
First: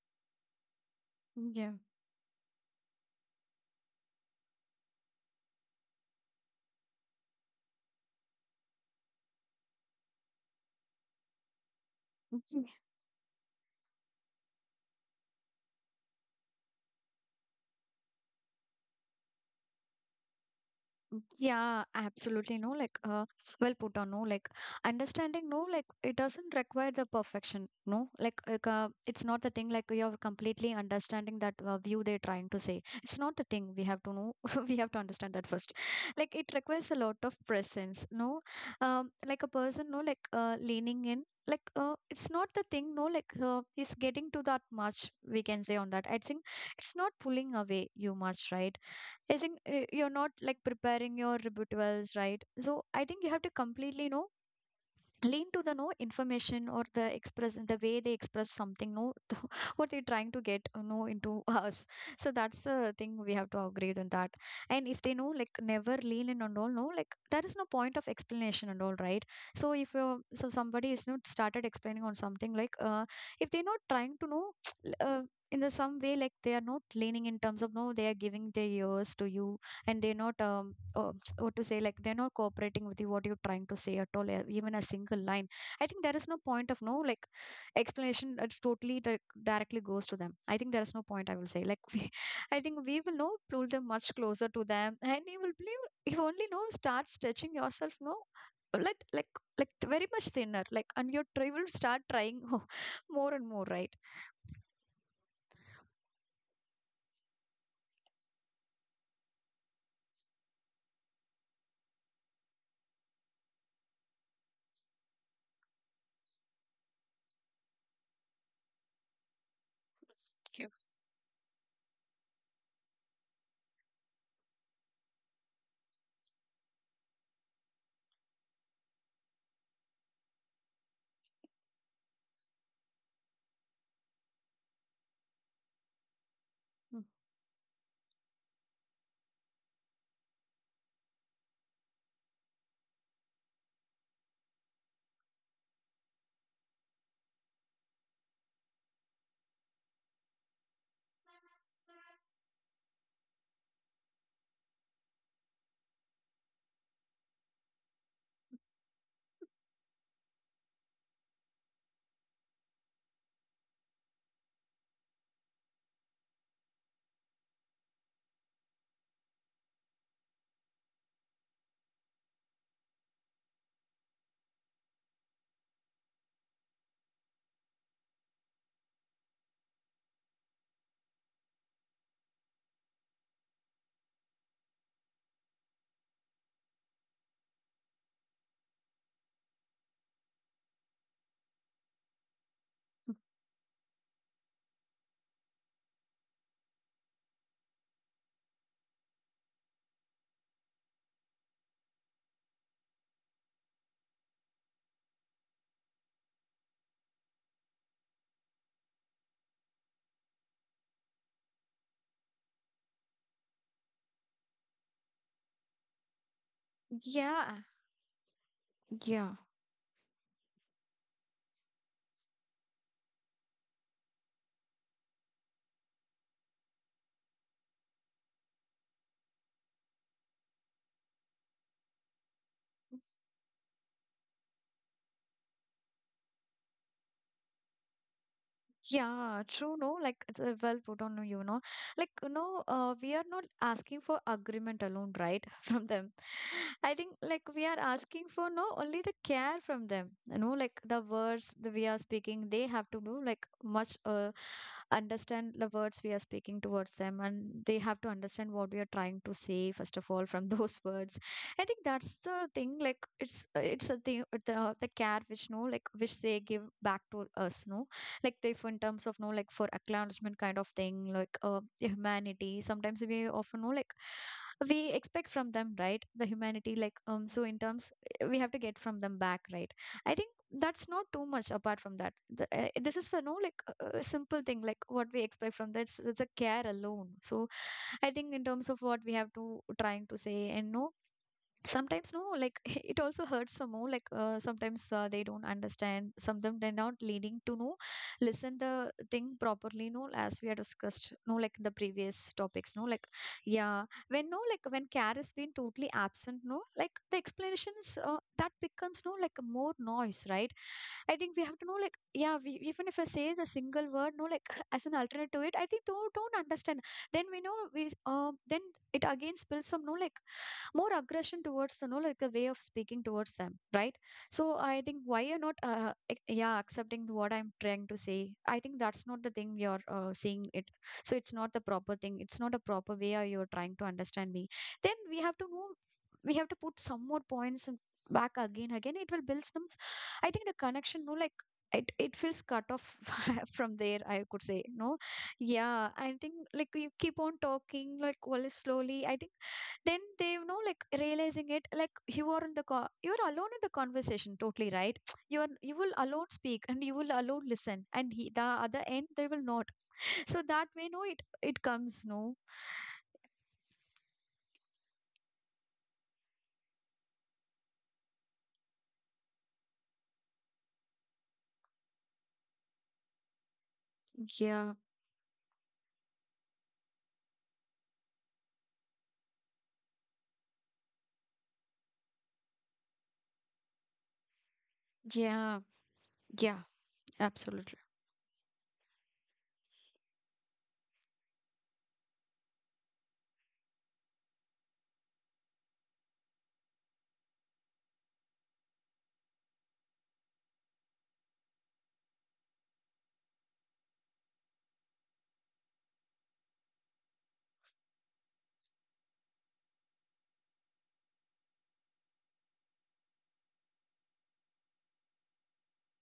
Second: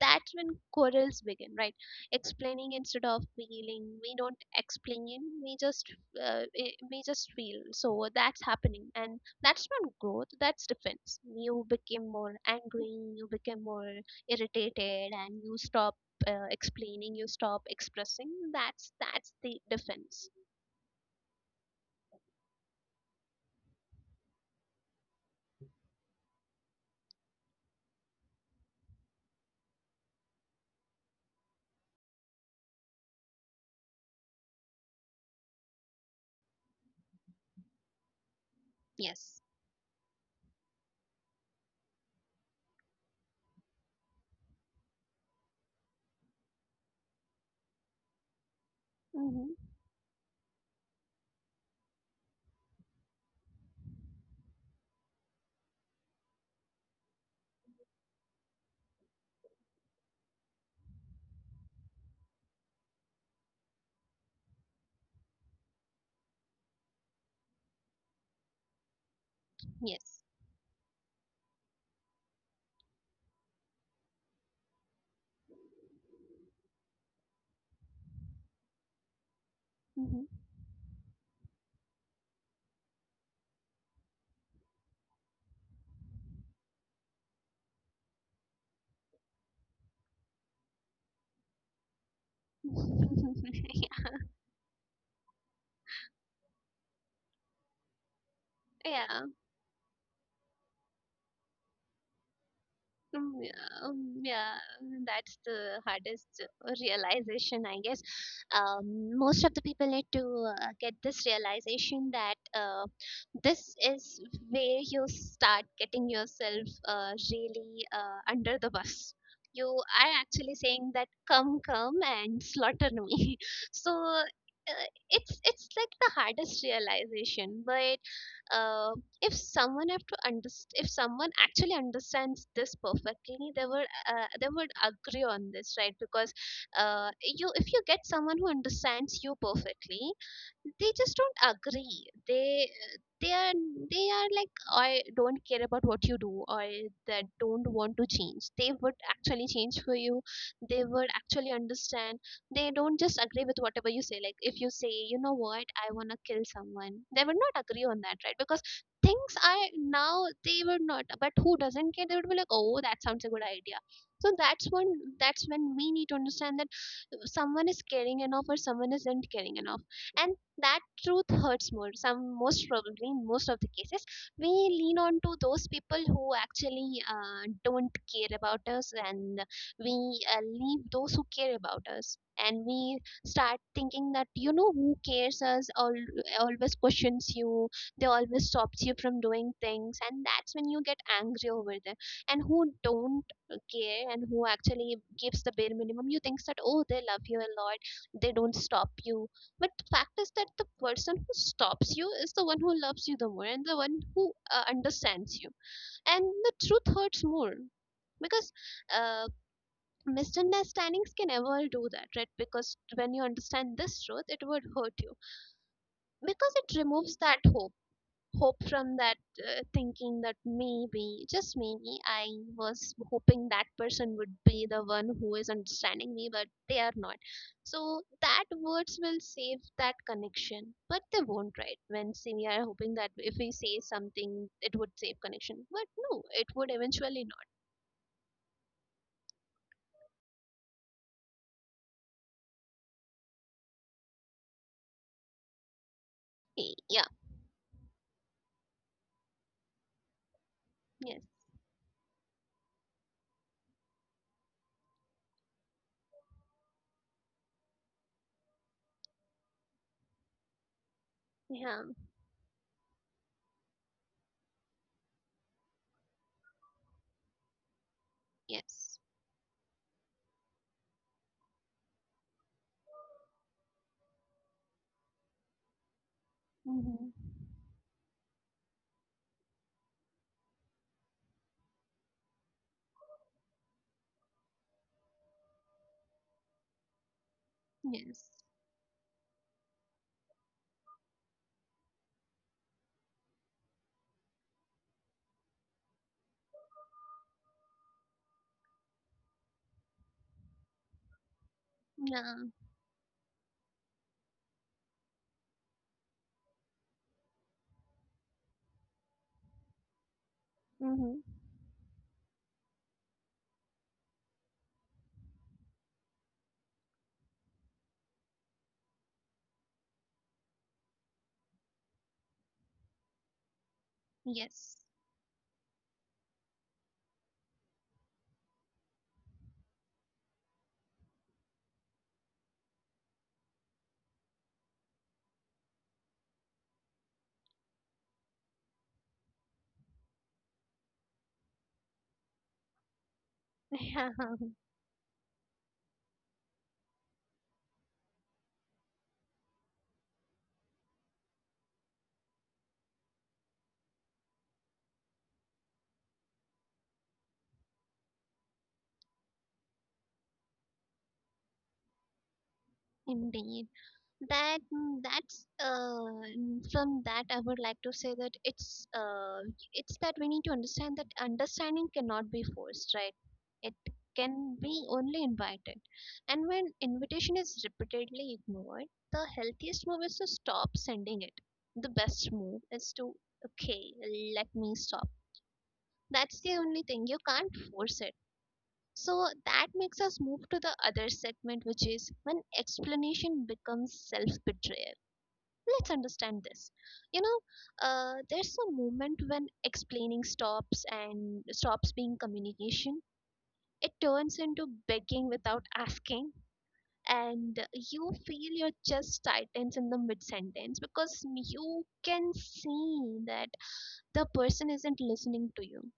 A: That's when quarrels begin,
B: Yeah.
A: right? Explaining instead of feeling, we don't explain, we just feel. So that's happening, and that's not growth, that's defense. You became more
B: Yeah.
A: angry, you became more irritated, and you stop explaining, you stop expressing. That's the defense.
B: Yeah, absolutely. No, like, well put on. No, like, understanding, no, like, it doesn't require the perfection. No, like, it's not the thing. Like, you're completely understanding that view they're trying to say. It's not the thing. We have to know. We have to understand that first. Like, it requires a lot of presence. No,
A: Yes.
B: like a person. No, like, leaning in. Like, it's not the thing. No, like, he's getting to that much. We can say on that. I think it's not pulling away you much, right? I
A: Hmm.
B: think you're not like preparing your rebuttals, right? So I think you have to completely lean to the no information or the express the way they express something no what they're trying to get into us. So that's the thing we have to agree on. That and if they know like never lean in and all no like there is no point of explanation and all, right? So if you
A: Yes.
B: so somebody is not started explaining on something like if they're not trying to know, l- uh, in the some way like they are not leaning in terms of no they are giving their ears to you, and they're not
A: Hmm.
B: what to say like they're not cooperating with you what you're trying to say at all, even a single line. I think there is no point of no like explanation that totally directly goes to them. I think there is no point. I will say like we, I think we will know pull them much closer to them, and you will believe you only know start stretching yourself no. Let
A: Yeah.
B: like very much thinner like, and your try will start trying more
A: Mm.
B: and more,
A: Yeah,
B: right?
A: yeah, that's the hardest realization, I guess. Most of the people need to get this realization that this is where you start getting yourself really under the bus. You are actually saying that, come, come and slaughter me. So it's like the hardest realization, but. Uh, if someone have to underst- if someone actually understands this perfectly, they would, agree on this, right? Because
B: Mm.
A: you if you get someone who understands you perfectly, they just don't agree. They, they are they are like, I don't care about what you do, or that don't want to change. They would actually change for you, they would actually understand. They don't just agree with whatever you say. Like, if you say, you know what, I want to kill someone, they would not agree on that, right? Because things are now, they would not. But who doesn't care, they would be like, oh, that sounds a good idea. So that's when we need to understand that someone is caring enough or someone isn't caring enough. And that truth hurts more. Some Most probably in most of the cases, we lean on to those people who actually don't care about us, and we leave those who care about us, and we start thinking that, you know, who cares us all always questions you, they always stops you from doing things, and that's when you get angry over them. And who don't care and who actually gives the bare minimum, you think that, oh, they love you a lot, they don't stop you. But the fact is that the person who stops you is the one who loves you the more, and the one who understands you. And the truth hurts more, because uh, misunderstandings can never do that, right? Because when you understand this truth, it would hurt you, because it removes
B: Yeah,
A: that hope from
B: yeah.
A: that thinking that maybe, just maybe, I was hoping that person would be the one who is understanding me, but they are not. So that words will save that connection, but they won't, right? When, see, we are hoping that if we say something it would save connection, but no, it would eventually not.
B: Yeah, true. No, like it's well put on like we are not asking for agreement alone, right? From them, I
A: Yeah.
B: think like we are asking for no only the care from them. You know, like the
A: Yes.
B: words that we are speaking, they have to do like much understand the words we are speaking towards them, and they have to understand what we are trying to say first of all from those words. I think
A: Yeah.
B: that's the thing. Like it's a thing, the care which no like which they give back to us, no like if in
A: Yes.
B: terms of no like for acknowledgement kind of thing like humanity sometimes we often know like we expect from them right, the humanity like um,
A: Mm-hmm.
B: so in terms, we have to get from them back, right? I think that's not too much. Apart from that, the this is the no like simple thing like what we expect from, that's it's a care alone. So I think in
A: Yes.
B: terms of what we have to trying to say and no, sometimes no like, it also hurts some more like, sometimes they don't understand, sometimes they're not leading to know listen the thing properly, no, as we have discussed no like the previous
A: Yeah.
B: topics no like. Yeah, when no like when care has been totally absent, no like the explanations, that becomes no like more noise, right? I think
A: Mm-hmm.
B: we have to know, like, yeah, we, even if I say the single word, no, like, as an alternate to it, I think don't understand. Then we know we, then it again spills some, no, like, more aggression towards you know like a way of speaking towards them, right? So
A: Yes.
B: I think why you're not yeah, accepting what I'm trying to say. I think that's not the thing you're seeing it. So it's not the proper thing, it's not a proper way or you're trying to understand me. Then we have to know, we have to put some more points, and back again again it will build some, I think, the connection, no, like, it feels cut off from there, I could say no. Yeah. I think like you keep on talking like, well, slowly, I think then they like realizing it, like you are in the you're alone in the conversation totally, right? You're, you will alone speak and you will alone listen, and he, the other end they will not. So that way no it, it comes no.
A: Indeed. That mm, that's mm, From that I would like to say that it's that we need to understand that understanding cannot be forced, right? It can
B: Yeah,
A: be only invited. And when invitation is repeatedly ignored, the healthiest move is to stop sending it. The best move is to, okay, let me stop.
B: yeah,
A: That's the
B: yeah,
A: only thing. You can't
B: absolutely.
A: force it. So that makes us move to the other segment, which is when explanation becomes self betrayal. Let's understand this. You know, there's a moment when explaining stops and stops being communication. It turns into begging without asking, and you feel your chest tightens in the mid sentence because you can see that the person isn't listening to you.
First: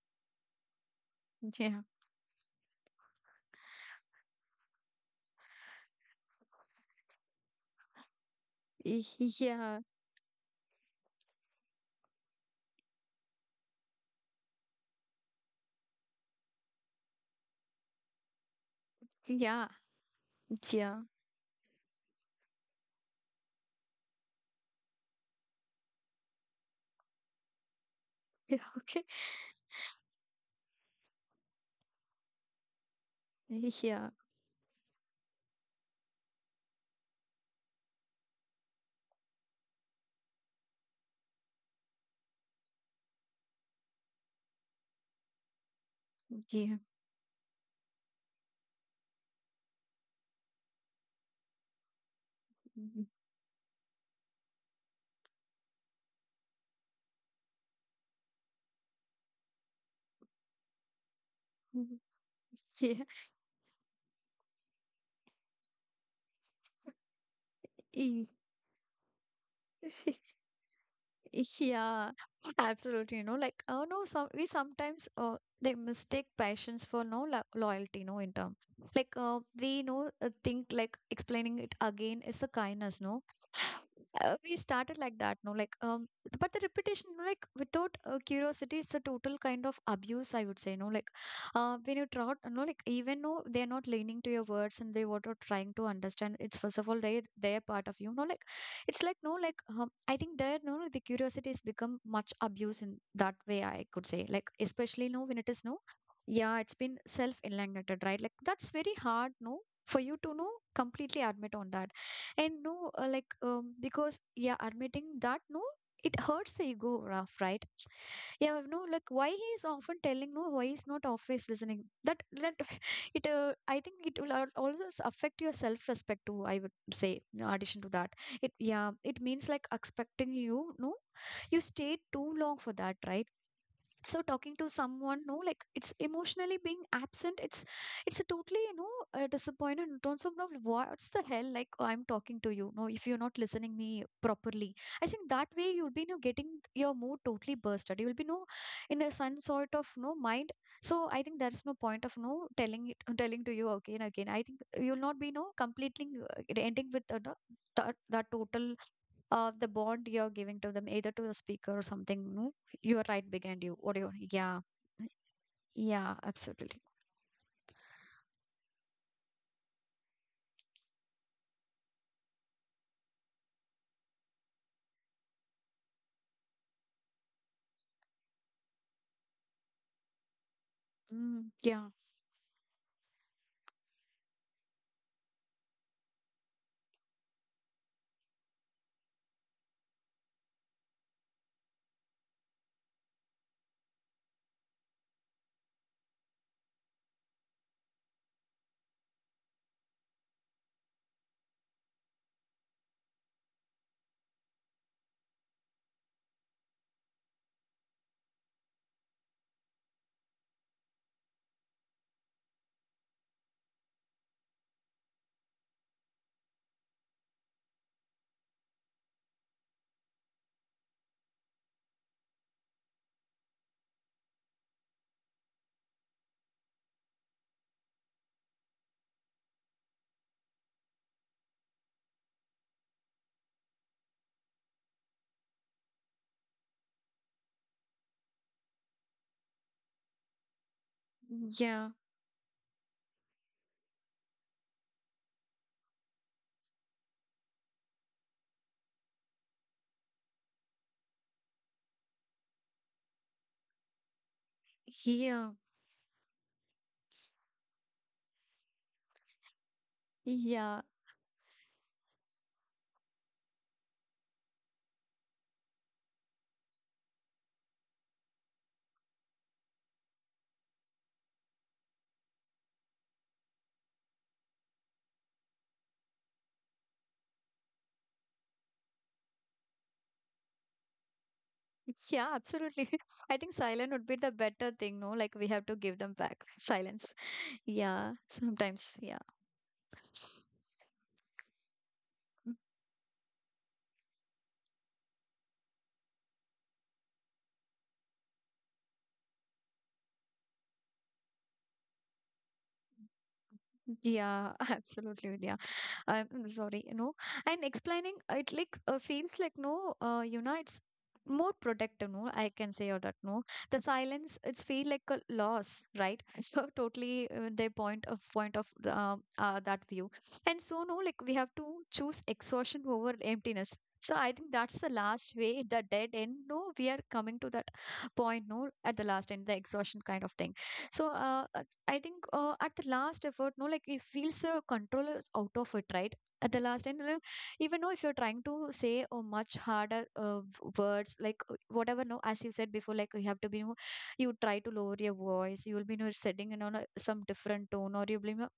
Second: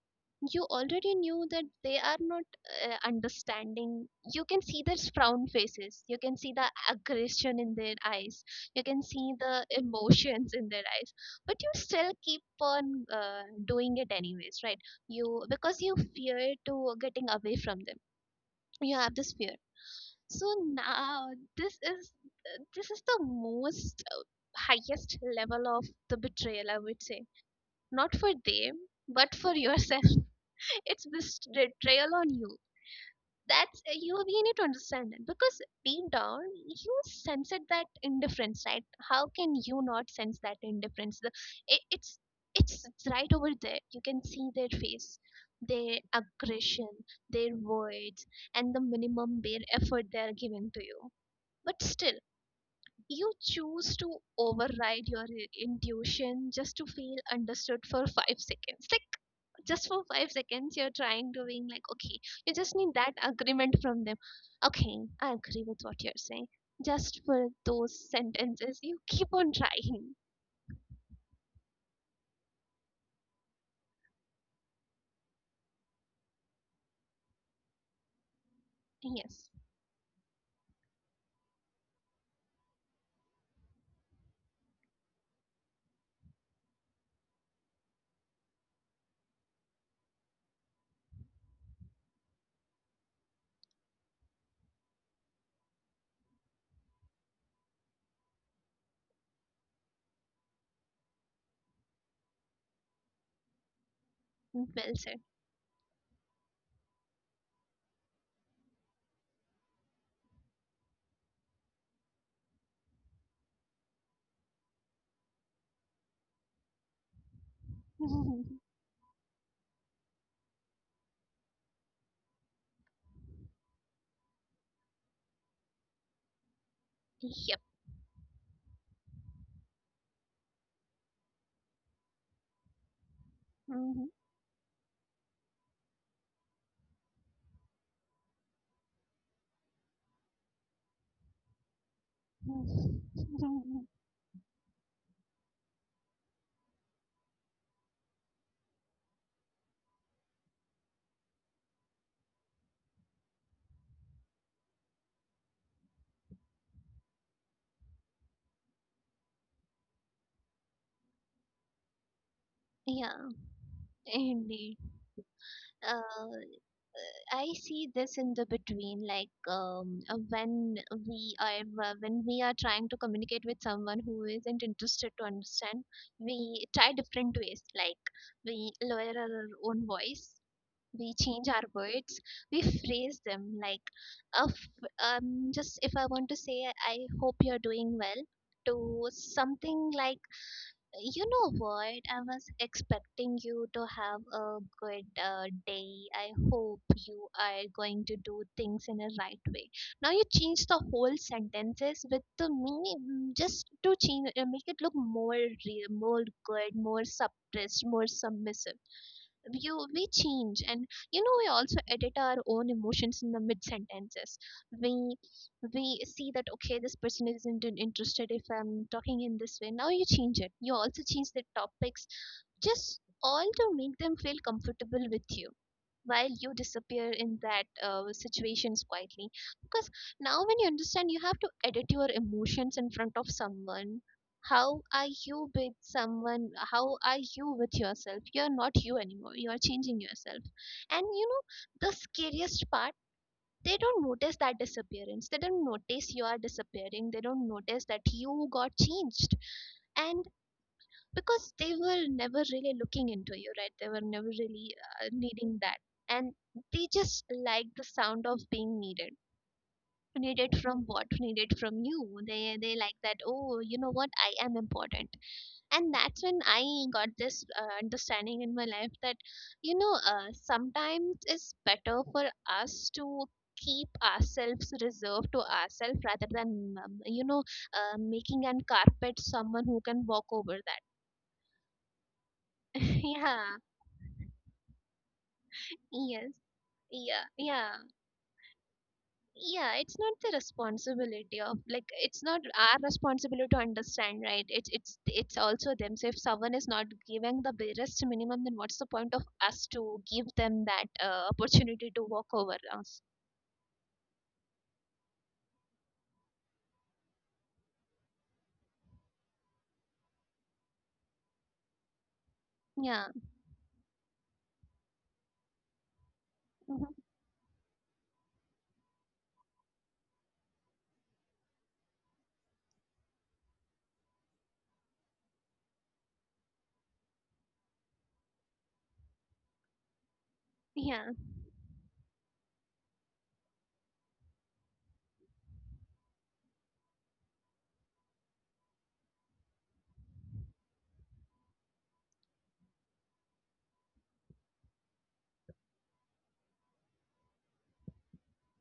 A: You already knew that
B: Yeah,
A: they are not understanding. You can see their frown faces, you can see the aggression in their eyes, you can see the
B: yeah,
A: emotions in their eyes, but you still keep on doing it anyways, right, you because you fear to getting away from them. You have this fear.
B: yeah,
A: So
B: yeah,
A: now, this is this is the most highest level of the betrayal, I would say. Not for them,
B: okay.
A: but for yourself. It's this betrayal on you.
B: Yeah,
A: That's
B: yeah,
A: you. We need to understand that, because deep down you sense it, that indifference, right? How can you not sense that indifference? The, it, it's right over there. You can see their face, their aggression, their words, and the minimum bare effort they are giving to you. But still, you choose to override your intuition just to feel understood for 5 seconds. Like, just for 5 seconds you're trying to being like, okay, you just need
B: yeah,
A: that agreement from them, okay, I agree with what you're saying, just for those
B: yeah,
A: sentences you keep on trying.
B: yeah, absolutely. You know, like, oh no, some we sometimes they mistake passions for no lo loyalty, no, in term. Like,
A: Yes.
B: we know, think like explaining it again is a kindness, no? We started like that no like um, but the repetition, no, like without curiosity, it's a total kind of abuse I would say, no, like, when you try no like, even though they're not leaning to your words and they what are trying to understand, it's first of all they they're part of you, no, like. It's like no like I think there no the curiosity has become much abuse in that way I could say, like,
A: Well
B: especially
A: said.
B: no when it is no. Yeah, it's been self-eliminated, right? Like that's very hard no for you to know completely admit on that. And no, like because yeah admitting that, no, it hurts the ego, Raf, right? Yeah, no like why he is often telling no, why he's not always listening, that that it, I think it will also affect your self-respect too, I would say, in
A: Yep.
B: addition to that. It, yeah, it means like expecting you no, you stayed too long for that, right? So talking to someone no like, it's emotionally being absent, it's a totally you know disappointed in terms of no what's the hell like I'm talking to you no if you're not listening me properly. I think that way you'll be you know, getting your mood totally bursted, you'll be no in a some sort of no mind. So I think there's no point of no telling it telling to you again again. I think you'll not be no completely ending with the- that, that total of the bond you're giving to them, either to the speaker or something. No, you are right
A: Yeah.
B: behind you. What do you? Yeah,
A: Indeed.
B: yeah,
A: uh
B: absolutely.
A: I see this in the between, like, when we are trying to communicate with someone who isn't interested to understand, we try different ways. Like, we lower our own voice, we change
B: Mm,
A: our
B: yeah,
A: words, we phrase them. Like, of just if I want to say, I hope you're doing well. To something like, you know what? I was expecting you to have a good day. I hope you are going to do things in a right way. Now you change the whole sentences with just to change make it look more real, more good, more suppressed, more submissive. You we change, and you know, we also edit our own emotions in the mid sentences. We we see that, okay, this person isn't interested if I'm talking in this way. Now you change it, you also change the topics, just all to make them feel comfortable with you, while you disappear in that situations quietly. Because now, when you understand you have to edit your emotions in front of someone, how are you with someone, how are you with yourself? You're not you anymore, you are changing yourself. And you know
B: yeah,
A: the scariest part? They don't notice that disappearance, they don't notice you are disappearing, they don't notice that you got changed. And because they were never really looking into you, right? They were never really
B: yeah,
A: needing that. And they just like the sound of being needed. Needed
B: yeah,
A: from what? Needed from you. They like that, oh, you know what, I am important. And that's when I got this understanding in my life, that you know, sometimes it's better for us to keep ourselves reserved to ourselves rather than you know, making an carpet someone who can walk over that.
B: yeah, absolutely. I think
A: Yeah.
B: silent would be the better thing. No, like we have to give them
A: Yes.
B: back silence.
A: Yeah. Yeah.
B: Yeah, sometimes. Yeah.
A: Yeah. It's not the responsibility of, like, it's not
B: Mm,
A: our responsibility to understand, right? It's also them. So if someone is not giving the barest minimum, then what's the point of us to give them that opportunity to walk over us?
B: yeah, absolutely. Yeah. I'm mm, sorry, you know, and explaining it like feels like no, you know, it's more protective, no, I can say or
A: Yeah.
B: that no. The silence, it's feel like a loss, right? So
A: Hmm.
B: totally, they point of that view, and so no, like we have to choose exhaustion over emptiness. So I think that's the last way, the dead end. No, we are coming to that point. No, at the last end, the exhaustion kind of thing. So
A: Yeah.
B: it's, I think at the last effort, no, like it feels control is out of it, right? At the last end, even though if you're trying to say a much harder words, like, whatever, no, as you said before, like you have to be, more- you try to lower your voice, you will be you know, setting in on a, some different tone, or you'll be you know,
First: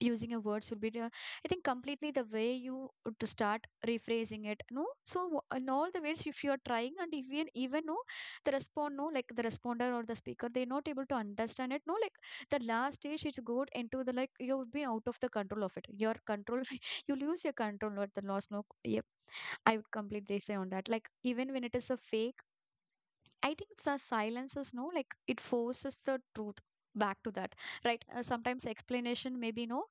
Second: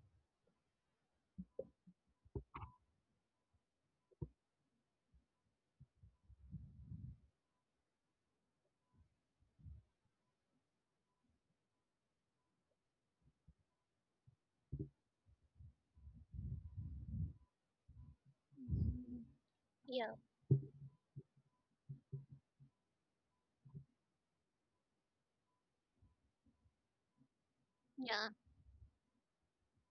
B: using your words will be the- I think completely the way you, to start rephrasing it no. So in all the ways, if you are trying and if you even know the respond no like the responder or the speaker, they're not able to understand it no like, the last stage it's good into the like, you've been out of the control of it, your control you lose your control at the loss no. Yep. I would
A: Yeah.
B: completely say on that, like even when it is a fake, I think it's our silences, no, like it forces the truth back to that, right?
A: Yeah.
B: Sometimes explanation maybe no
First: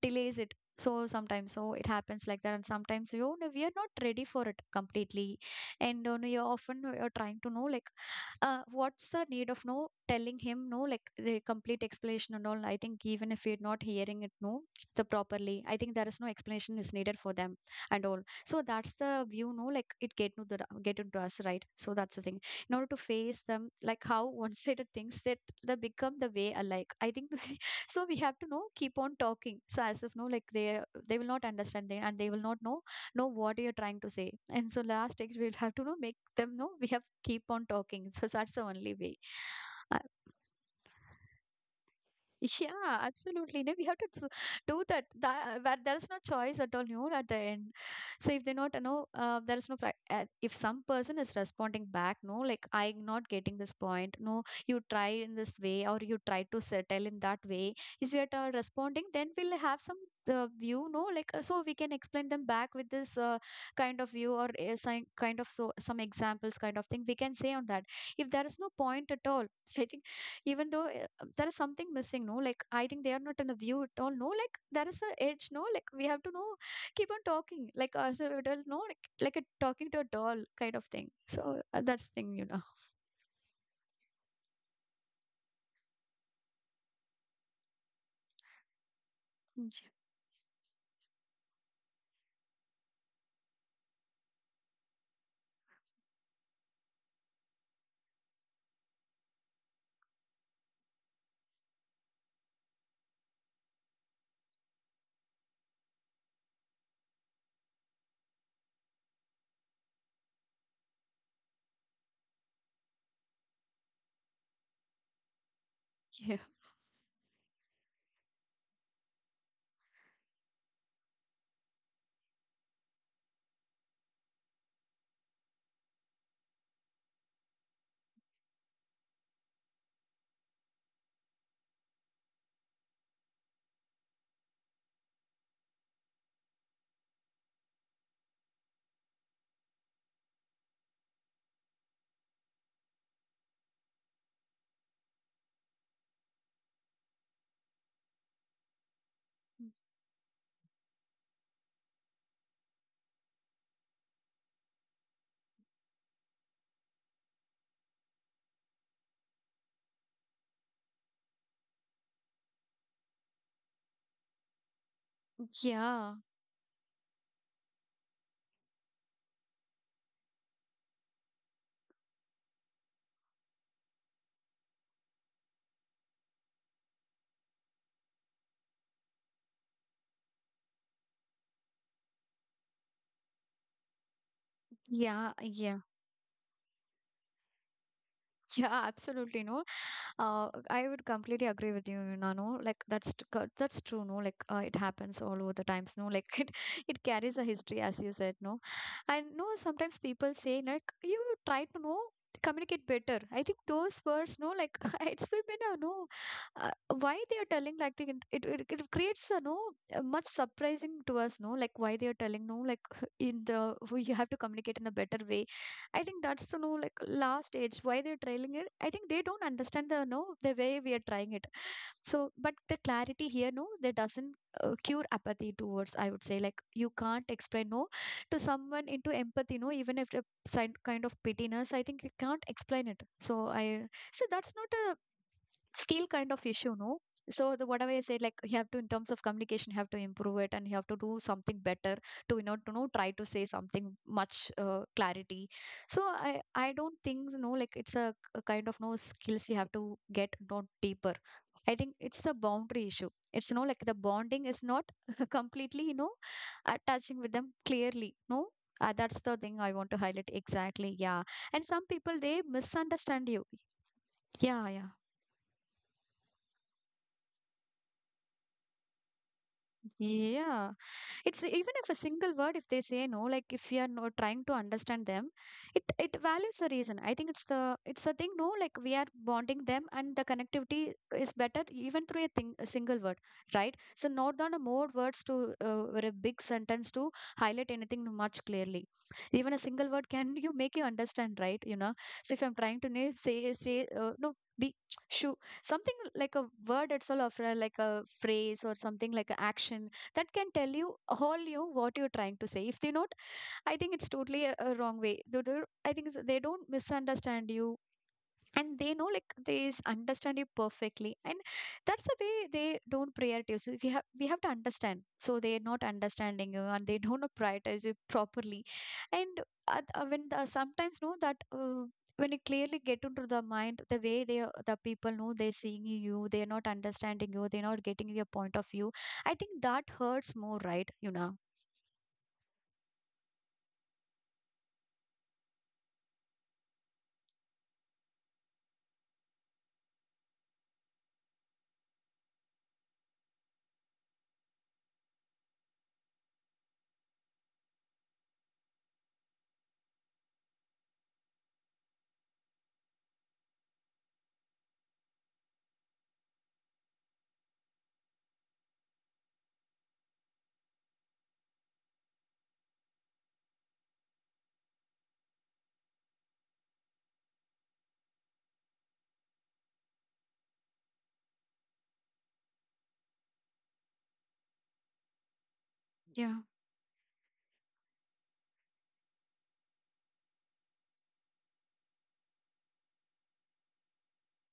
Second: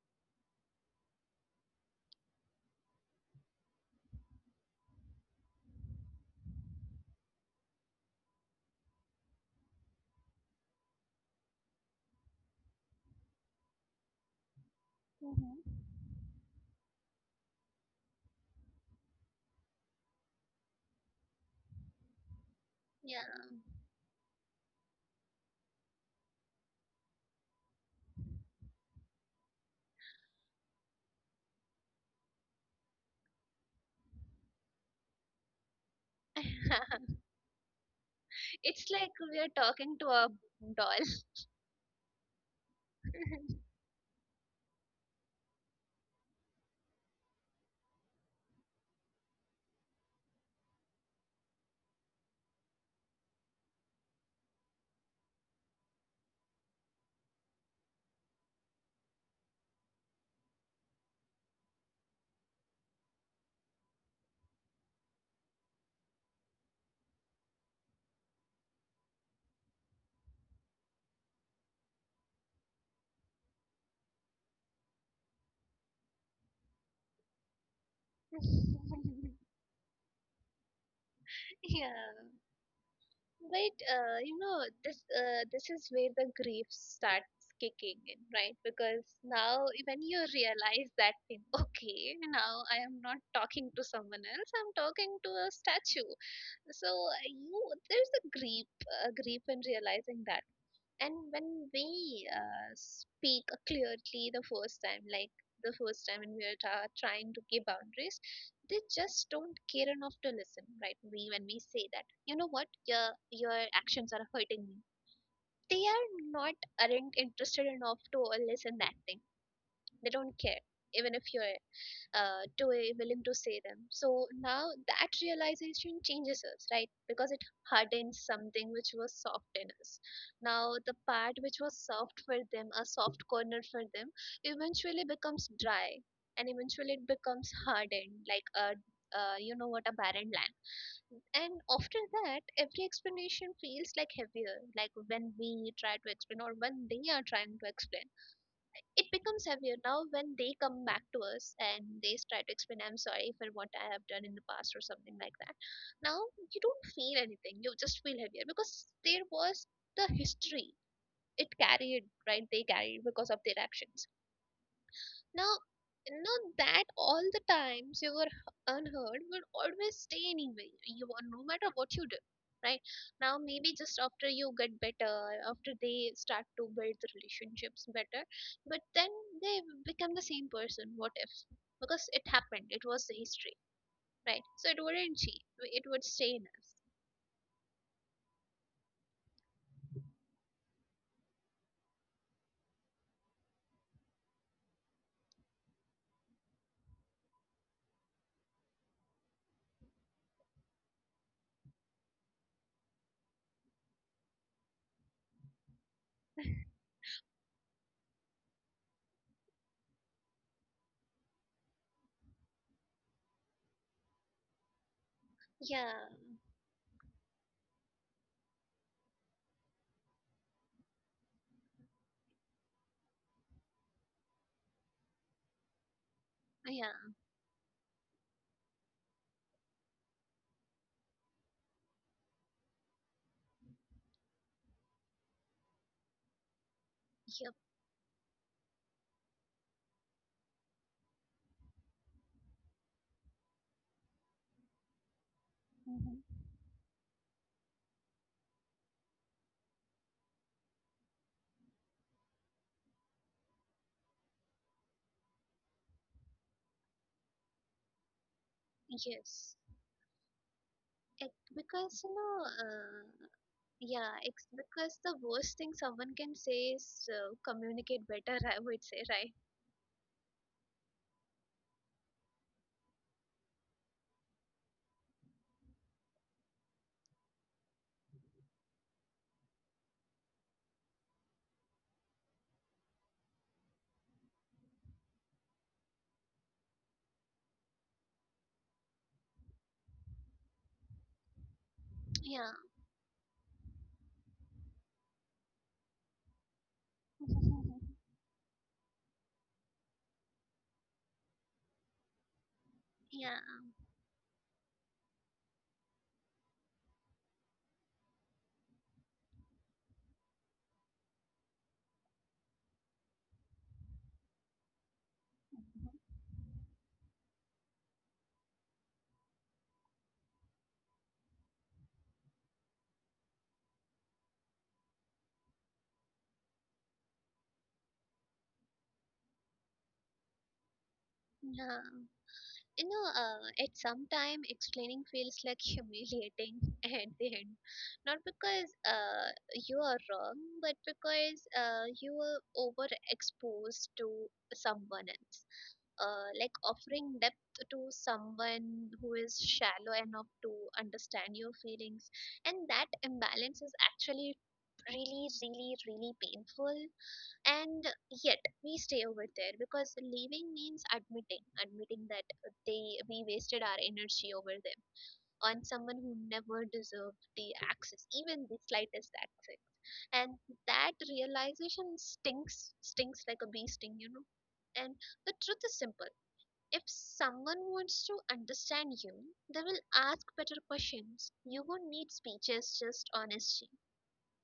B: delays it. So sometimes, so it happens like that, and sometimes you know we are not ready for it completely, and you know, you're often you're trying to know like, what's the need of no telling him no like the complete explanation and all. I think even if you're not hearing it no the properly,
A: Hmm.
B: I think there is no explanation is needed for them and all. So that's the view no like it get to the get into us, right? So that's the thing in order to
A: Yeah.
B: face them, like how one-sided things that they become the way alike, I think, so we have to know keep on talking so as if no like they will not understand they, and they will not know, know what you're trying to say, and so last text we'll have to know make them know, we have keep on talking, so that's the
A: It's
B: only
A: like
B: way.
A: we are talking
B: Uh,
A: to a doll.
B: Yeah, absolutely. No, we have to do that. That, that there is no choice at all. You know, at the end. So if they not, you know, there is no, if some person is responding back, no, like I'm not getting this point. No, you try in this way or you try to settle in that way. Is it responding? Then we'll have some. View no like So we can explain them back with this kind of view or some kind of so some examples kind of thing we can say on that if there is no point at all so I think even though there is something missing no like I think they are not in a view at all no like there is a edge no like we have to know keep on talking like as a adult no like, like a talking to a doll kind of thing so
A: Yeah.
B: that's thing you know.
A: But you know, this is where the grief starts kicking in, right? Because now
B: Yeah,
A: when you realize that thing, okay, now I am not talking to someone else, I'm talking to a statue. So you, there's a grief in realizing that. And when we speak clearly the first time, like the first time when we are trying to give boundaries, they just don't care enough to listen, right? We when we say that, you know what, your actions are hurting me, they are not, aren't interested enough to listen that thing. They don't care, even if you're to a willing to say them. So now that realization changes us, right? Because it hardens something which was soft in us. Now the part which was soft for them, a soft corner for them, eventually becomes dry, and eventually it becomes hardened, like a you know what, a barren land. And after that, every explanation feels like heavier. Like when we try to explain, or when they are trying to explain, it becomes heavier. Now when they come back to us and they try to explain, I'm sorry for what I have done in the past or something like that, now you don't feel anything, you just feel heavier, because there was the history it carried, right? They carried because of their actions. Now,
B: yeah,
A: no, that all the times you were unheard will always stay anyway. You are, no matter what you do, right? Now maybe just after you get better, after they start to build the relationships better, but then they become the same person. What if? Because it happened. It was the history, right? So it wouldn't
B: yeah,
A: change.
B: yeah,
A: It would stay in us.
B: yeah, absolutely. No, I would completely agree with you, Nano. Like that's true, no. Like it happens all over the times, no. Like it carries a history, as you said, no. And no, sometimes people say like you try to know communicate better. I think those words, no, like it's been a no. Uh, why they are telling like it creates a no a much surprising to us, no. Like why they are telling no, like in the you have to communicate in a better way. I
A: Yeah,
B: think that's the no like last stage. Why they're trailing it. I think they don't understand the no the way we are trying it. So, but the clarity here no, that doesn't cure apathy towards. I would say like you
A: yeah,
B: can't explain no to someone into empathy no, even if a sign kind of pittiness. I think you can't explain it. So I so that's not skill kind of issue no. So
A: yep,
B: the whatever I said like you have to in terms of communication you have to improve it and you have to do something better to you know to know try to say something much clarity. So i
A: hmm,
B: i don't think no like kind of no skills you have to get not deeper. I think it's a boundary issue, it's no like the bonding is not completely you know attaching with them clearly no. That's the thing
A: yes.
B: I want to highlight exactly, yeah.
A: It,
B: And some
A: because
B: people
A: you
B: they
A: know. Uh,
B: misunderstand you.
A: Yeah, it's
B: Yeah, yeah,
A: because the worst thing someone can say is communicate better, I would say, right?
B: yeah. It's even if a single word, if they say no, like if you are not trying to understand them, it values the reason. I think it's a thing. No, like we are bonding them, and the connectivity is better even through a thing a single word, right? So not down a more words to or a big sentence to highlight anything much clearly. Even a single word can you make you understand, right? You know. So if I'm
A: Yeah.
B: trying to say say no be shoo something like a word itself or like a phrase or something like an action that can tell you all you what you're trying to say if they not.
A: Yeah.
B: I think it's totally a wrong way. I think they don't misunderstand you and they know like they understand you perfectly and that's the way they don't prioritize you. We have to understand so they're not understanding you and they don't prioritize you properly. And when the, sometimes know that when you clearly get into the mind the people know they're seeing you, they're not understanding you, they're not getting your point of view. I think that hurts more, right, you know.
A: Yeah. You know, at some time explaining feels like humiliating at the end. Not because you are wrong, but because you were overexposed to someone else. Like offering depth to someone who is shallow enough to understand your feelings. And that imbalance is actually really, really, really painful. And yet we stay over there, because leaving means admitting that they we wasted our energy over them, on someone who never deserved the access, even the slightest access. And that realization stinks like a bee sting, you know. And the truth is simple: if someone wants to understand you, they will ask better questions. You won't need speeches, just honesty.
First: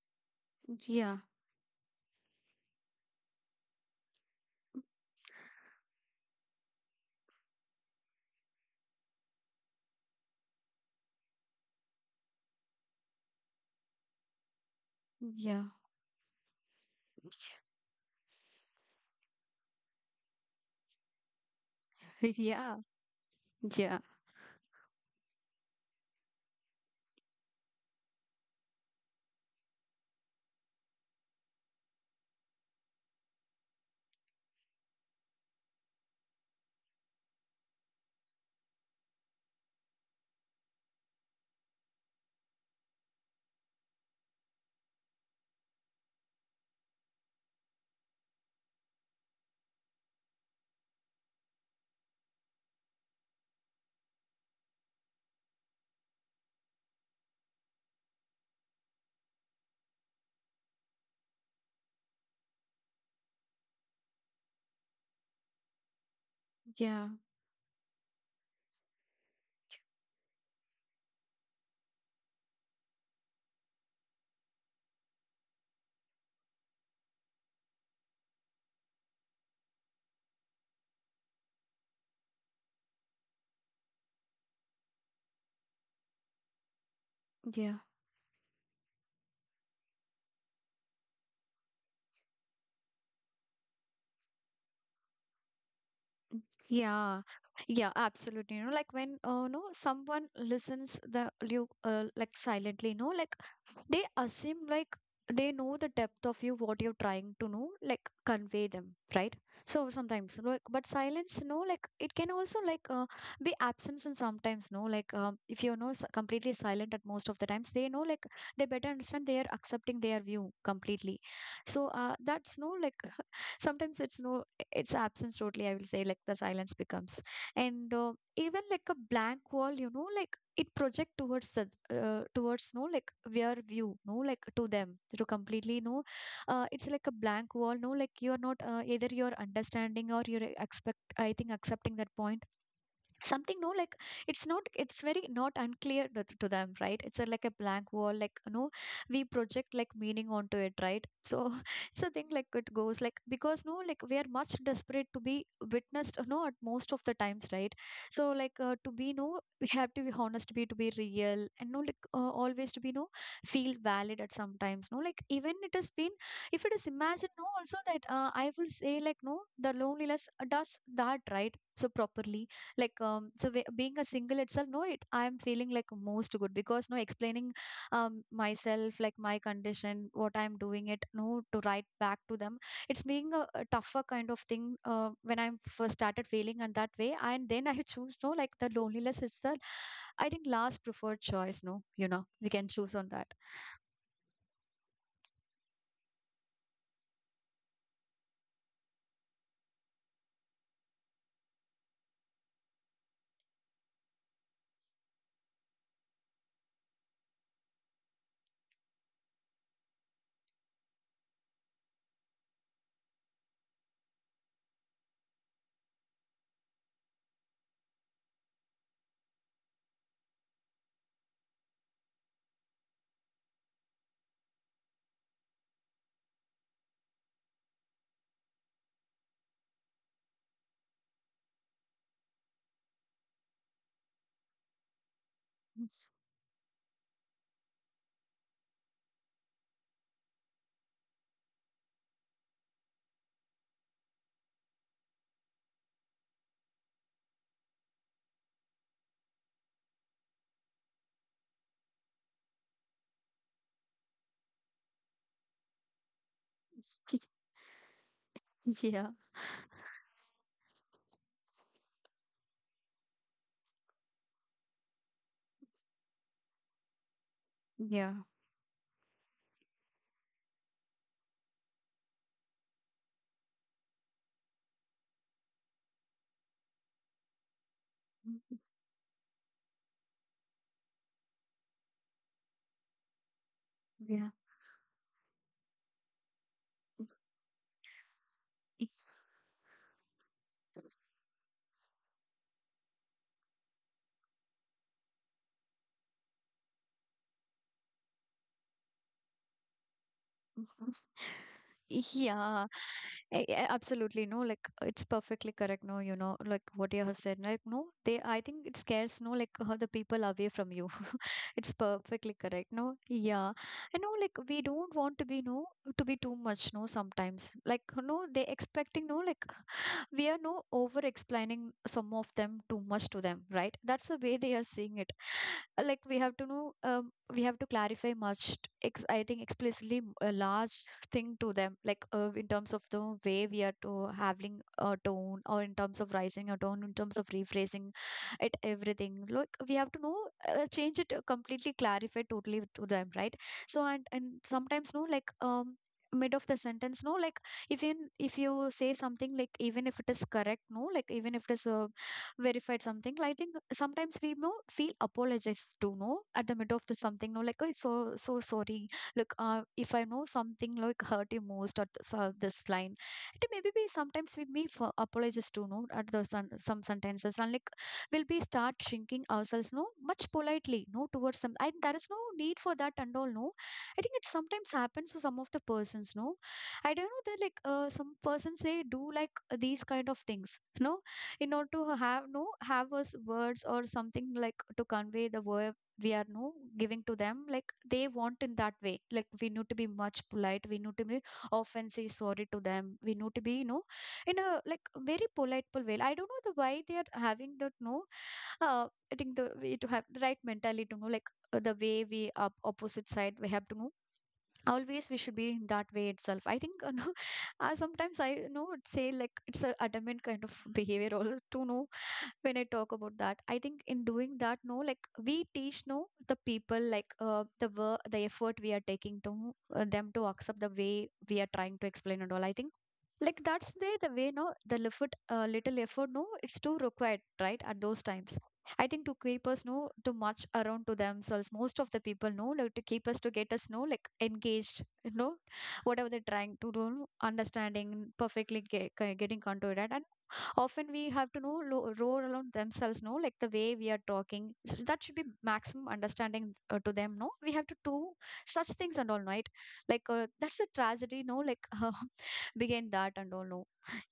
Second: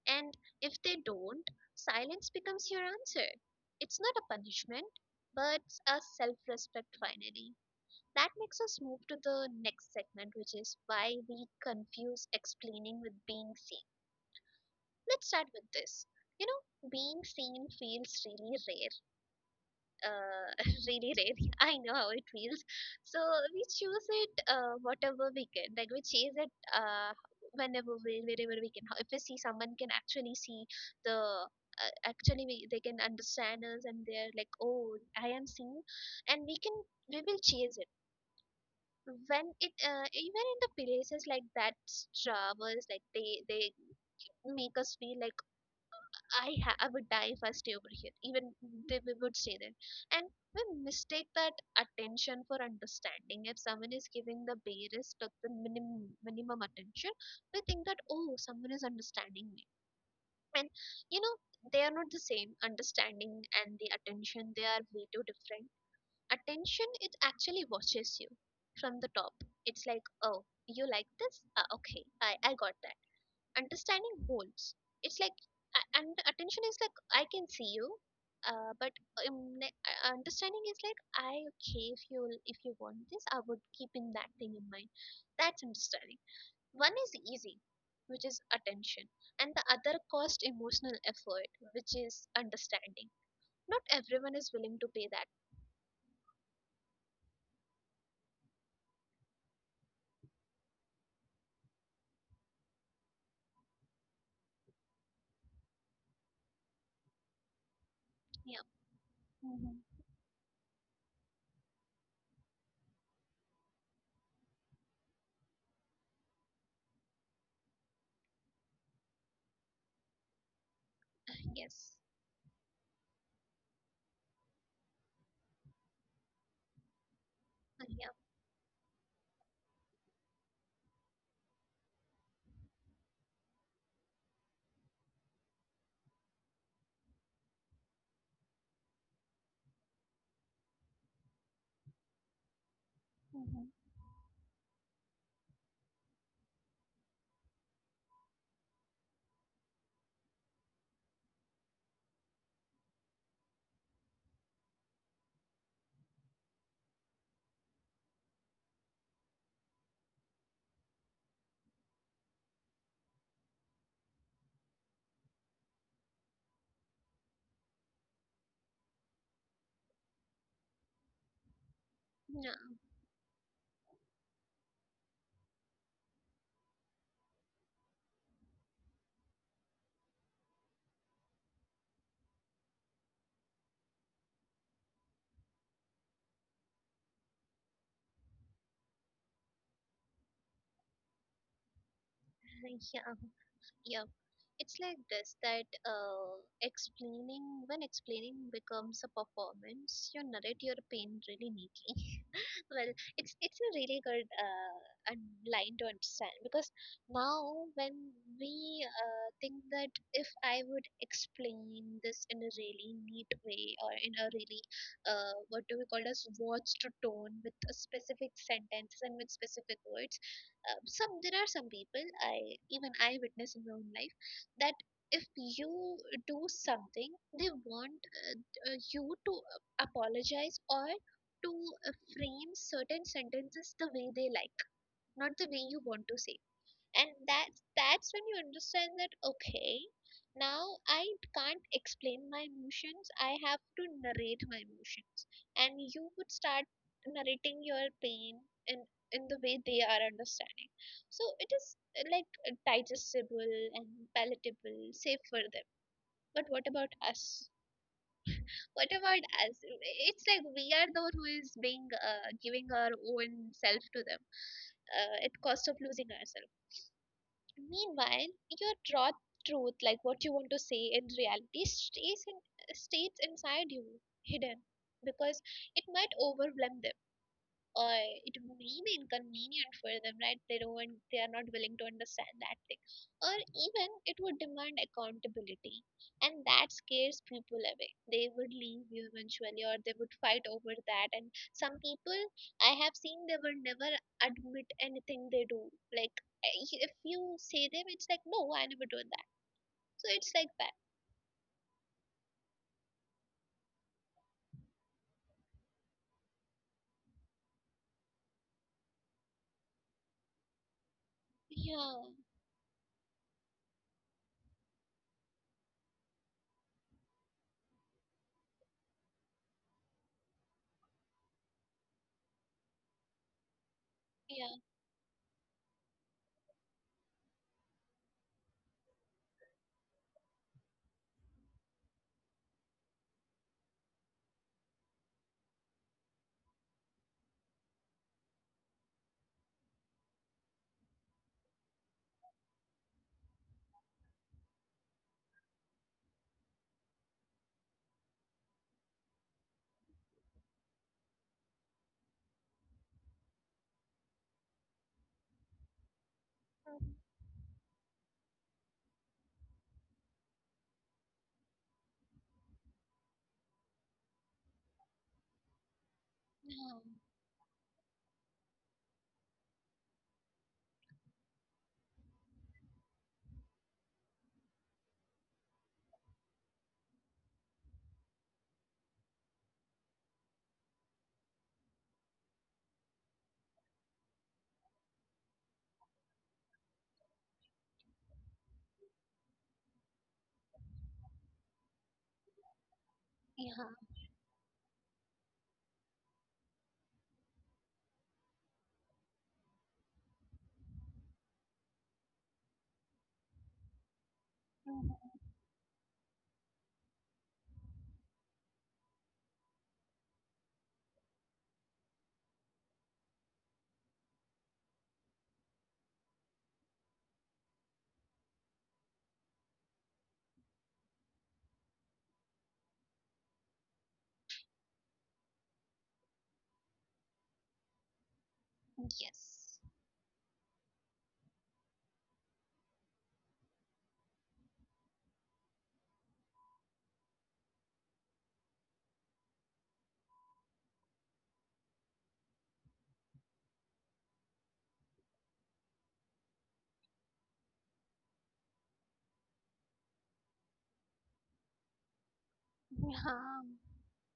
A: And if they
B: Yeah.
A: don't, silence becomes your answer. It's not a punishment, but a self respect finally. That makes us move to the next segment, which is why we confuse explaining with being seen. Let's start
B: Yeah,
A: with this. You know, being seen feels really rare, uh, really rainy. I know how it feels.
B: yeah,
A: So we
B: yeah,
A: choose it whatever we can. Like we chase it whenever we, wherever we can. If we see someone can actually see the. Actually, we, they can understand us, and they're like, "Oh, I am seen," and we will chase it. When it even in the places like that, travels like they make us feel like I I would die if I stay over here. Even they would stay there. And we mistake that attention for understanding. If someone is giving the barest of the minimum attention, we think that, oh, someone is understanding me. And you know, they are not the same. Understanding and the attention, they are way too different. Attention,
B: yeah,
A: it actually watches you from the top. It's like, oh, you like this? Ah, okay, I got that. Understanding goals, it's like, and attention is like, I can see you. Uh, but understanding is like, I, okay, if you, if you want this, I would keep in that thing in mind. That's understanding. One is easy,
B: yeah.
A: which is attention, and the other cost emotional effort, which is understanding. Not everyone is willing to pay that.
B: Yeah, yeah, absolutely. You know, like when no someone listens the you like silently, you know, like they assume like they know the depth of you, what you're trying to know, like
A: Yeah.
B: convey them, right?
A: Hmm.
B: So sometimes, like, but silence, no, like it can also like be absence and sometimes, no, like if you're no completely silent at most of the times, they know like they better understand they are accepting their view completely. So
A: Yes.
B: that's no like sometimes it's no it's absence totally I will say like the silence becomes. And
A: Yeah.
B: even like a blank wall you know like it project towards the towards no like their view no like to them to completely no it's like a blank wall no like you are not either you're understanding or you're expect I think accepting that point something
A: Mm-hmm.
B: no like it's not it's very not unclear to them, right? It's a, like a blank wall like no we project like meaning onto it, right? So it's a thing like it goes like because no like we are much desperate to be witnessed no at most of the times, right? So like to be no we have to be honest be to be real and no like always to be no feel valid at sometimes no like even it has been if it is imagined no also that I will say like no the loneliness does that, right, so properly. Like so we, being a single itself no it I'm feeling like most good because no explaining myself like my condition what I'm doing it no to write back to them. It's being a tougher kind of thing when I'm first started feeling and that way and then I choose no like the loneliness is the I think last preferred choice no you know we can
A: Yeah.
B: choose on
A: Yeah.
B: that.
A: Yeah. It's like this, that explaining, when explaining becomes a performance, you narrate your pain really neatly. Well, it's a really good line to understand, because now when we think that if I would explain this in a really neat way, or in a really what do we call as watched tone, with a specific sentence and with specific words, some there are some people I, even I, witness in my own life, that if you do something, they want you to apologize, or to frame certain sentences the way they like, not the way you want to say. And that's when you understand that, okay, now I can't explain my emotions. I have to narrate my emotions, and you would start narrating your pain in in the way they are understanding. So it is like digestible and palatable, safe for them. But what about us? What
B: Yeah,
A: about us? It's like we are the one who is being giving our own self to them, at cost of losing ourselves. Meanwhile, your raw truth, like what you want to say in reality, stays inside you hidden, because it might overwhelm them. Uh, it may be inconvenient for them, right? They don't, they are not willing to understand that thing, or even it
B: yeah.
A: would demand accountability, and that scares people away. They would leave you eventually, or they would fight over that. And some people, I have seen, they will never admit anything they do. Like, if you say them, it's like, no, I never do that. So it's like that.
B: Yeah, absolutely. No, like it's perfectly correct. No, you know, like what you have said. Like, no, they, I think it scares, no, like the people away from you. It's
A: Yeah,
B: perfectly correct. No, yeah. I know, like we don't want to be, no, to be too much, no, sometimes. Like, no, they expecting, no, like we are no over explaining some of them too much to them, right? That's the way they
A: yeah,
B: are seeing it. Like we have to know we have to clarify much I think explicitly a large thing to them like in terms of the way we are to having a tone or in terms of rising a tone in terms of rephrasing it everything like we have to know change it completely clarify totally to them, right? So and sometimes no like mid of the sentence no like even if you say something like even if it is correct no like even if it is verified something I think sometimes we know feel apologize to no at the middle of the something no like oh so so sorry look if I know something like hurt you most at this, this line, it maybe be sometimes we may for apologize to no at the some
A: Mm-hmm.
B: sentences and like we'll be start shrinking ourselves no much politely no towards some and there is no need for that and all no. I think it sometimes happens to some of the persons no. I don't know that like some persons they do like these kind of things, no, in order to have no have us words or something like to convey the word we are no giving to them like they want in that way like we need to be much polite, we need to be often say sorry to them, we need to
A: Yeah,
B: be you know
A: yeah.
B: in a like very polite way. I don't know the why they are having that no. I think the way to have the right mentality to know, like the way we are opposite side, we have to know
A: Mhm.
B: always we should be in that way itself I think no, sometimes I you know would say like it's a adamant kind of behavior all to know when I talk about that. I think in doing that no like we teach no the people like the effort we are taking to them to accept the way we are trying to explain and all I think like that's the way no the effort little effort no it's too required, right, at those times. I think to keep
A: Yes.
B: us know too much around to themselves. Most of the people know like to keep us to get us know like engaged. You know whatever they're trying to do, understanding perfectly getting onto it, and often we have to know roar around themselves no like the way we are talking so that should be maximum understanding to them no we have to do such things and all, right? Like that's a tragedy no like begin that and
A: Yeah.
B: all no.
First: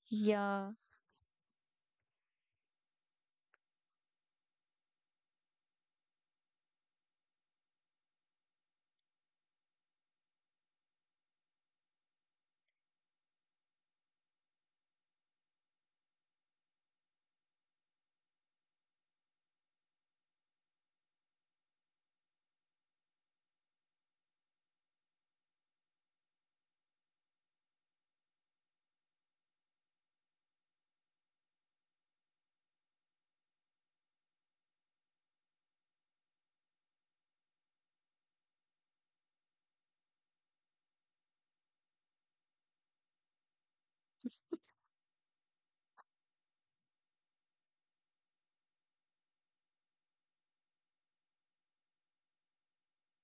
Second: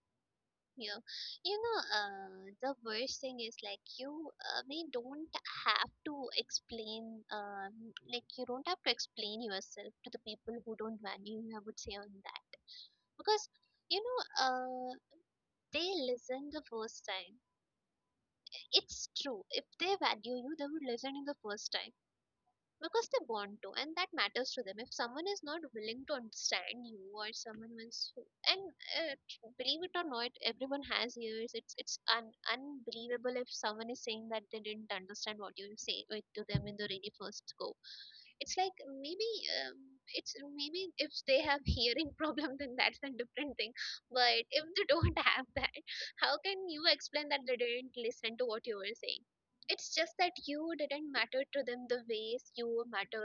B: Yeah.
A: Yeah, you know, the worst thing is like you, we don't have to explain, like, you don't have to explain yourself to the people who don't value you. I would say on that, because you know, they listen the first time. It's true. If they value you, they would listen in the first time, because they want to, and that matters to them. If someone is not willing to understand you, or someone who is, and uh, believe it or not, everyone has ears. It's unbelievable if someone is saying that they didn't understand what you say to them in the really first go. It's like, maybe um, it's maybe if they have hearing problem, then that's a different thing. But if they don't have that, how can you explain that they didn't listen to what you were saying? It's just that you didn't matter to them the ways you matter,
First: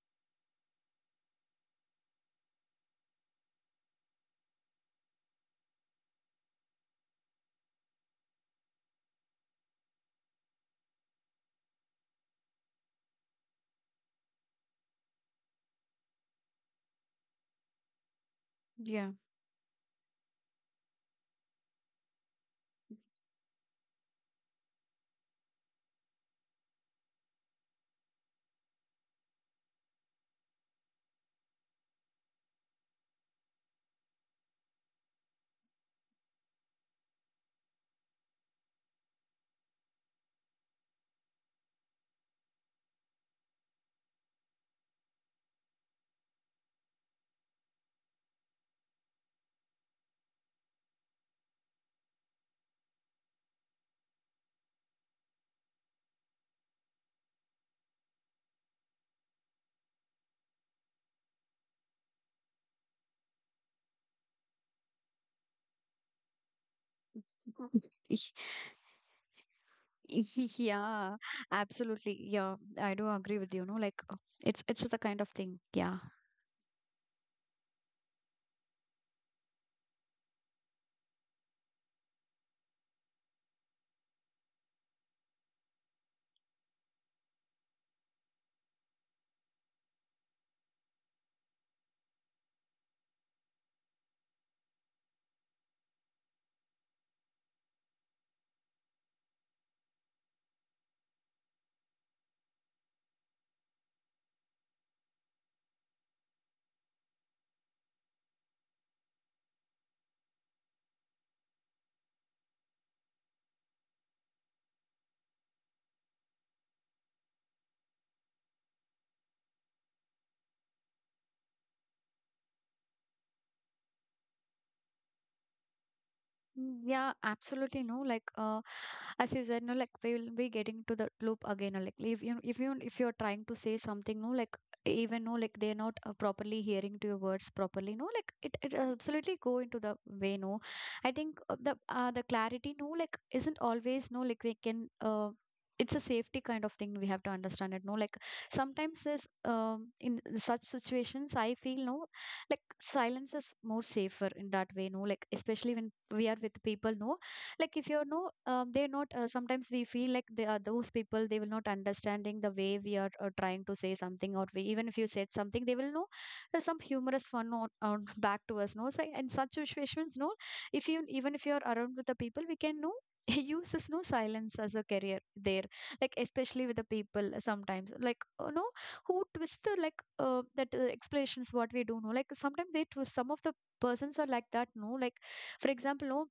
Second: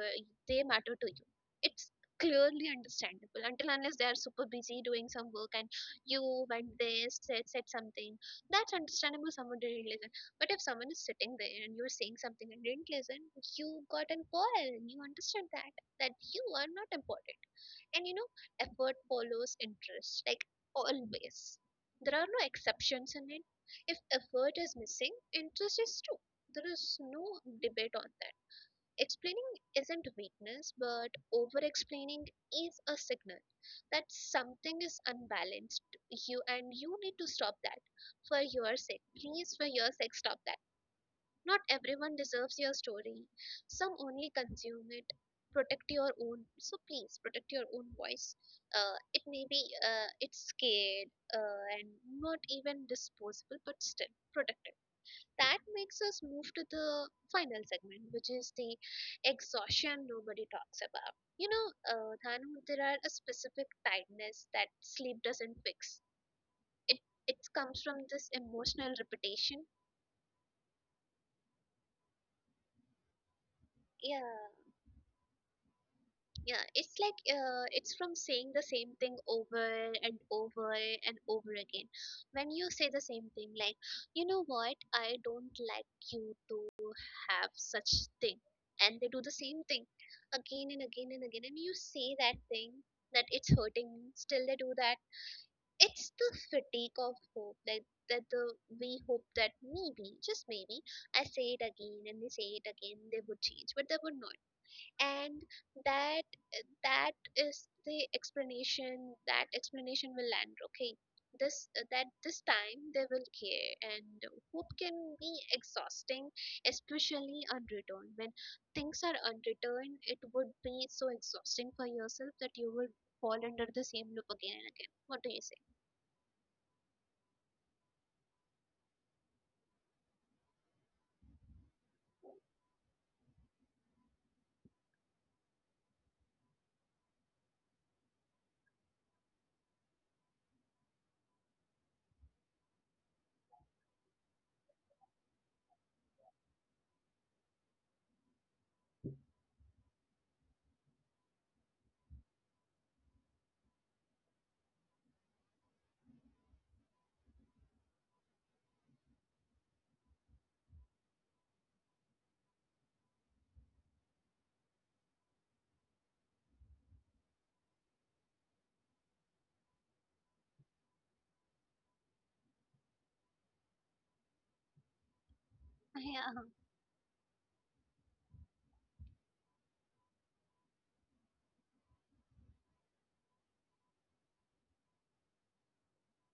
A: they matter to you. It's clearly understandable, until unless they are super busy doing some work and you went there, said something. That's understandable, someone didn't listen. But if someone is sitting there and you're saying something and didn't listen, you got an quarrel and you understood that, that you are not important. And you know, effort
B: Yeah.
A: follows interest, like, always. There are no exceptions in it. If effort is missing, interest is too. There is no debate on that. Explaining isn't weakness, but over explaining is a signal that something is unbalanced. You, and you need to stop that, for your sake. Please, for your sake, stop that. Not everyone deserves your story. Some only consume it. Protect your own. So please protect your own voice. It may be it's scared and not even disposable, but still protect it. That makes us move to the final segment, which is the exhaustion nobody talks about. You know, Dhanu, there are a specific tiredness that sleep doesn't fix. It it comes from this emotional repetition.
B: Yeah, absolutely. Yeah, I do agree with you, no, like
A: Yeah.
B: it's the kind of thing. Yeah.
A: Yeah, it's like it's from saying the same thing over and over and over again. When you say the same thing, like, you know what, I don't like you to have such thing, and they do the same thing again and again and again, and you say that thing that it's hurting me. Still, they do that. It's the fatigue of hope, like that the we hope that maybe, just maybe, I say it again and they say it again, they would change, but they would not. And that that is the explanation. That explanation will land okay. This, that this time they will care, and hope can be exhausting, especially unreturned. When things are unreturned, it would be so exhausting for yourself that you would fall under the same loop again and again. What do you say?
B: Mm, yeah, absolutely no. As you said, no, like we'll be getting to the loop again. Or like if you're trying to say something, no, like even no, like they're not properly hearing to your words properly, no, like it absolutely go into the way. No, I think the clarity, no, like isn't always no, like we can It's a safety kind of thing we have to understand it. No, like sometimes there's in such situations I feel no, like silence is more safer in that way no, like especially when we are with people no, like if you know, they're not sometimes we feel like they are those people they will not understanding the way we are trying to say something, or we even if you said something they will know there's some humorous fun on back to us no, so in such situations no, if you even if you're around with the people we can know use this no silence as a career there, like
A: Yeah.
B: especially with the people sometimes like you know who twist the like that explanations what we do know, like sometimes they twist some of the persons are like that no, like for example, no,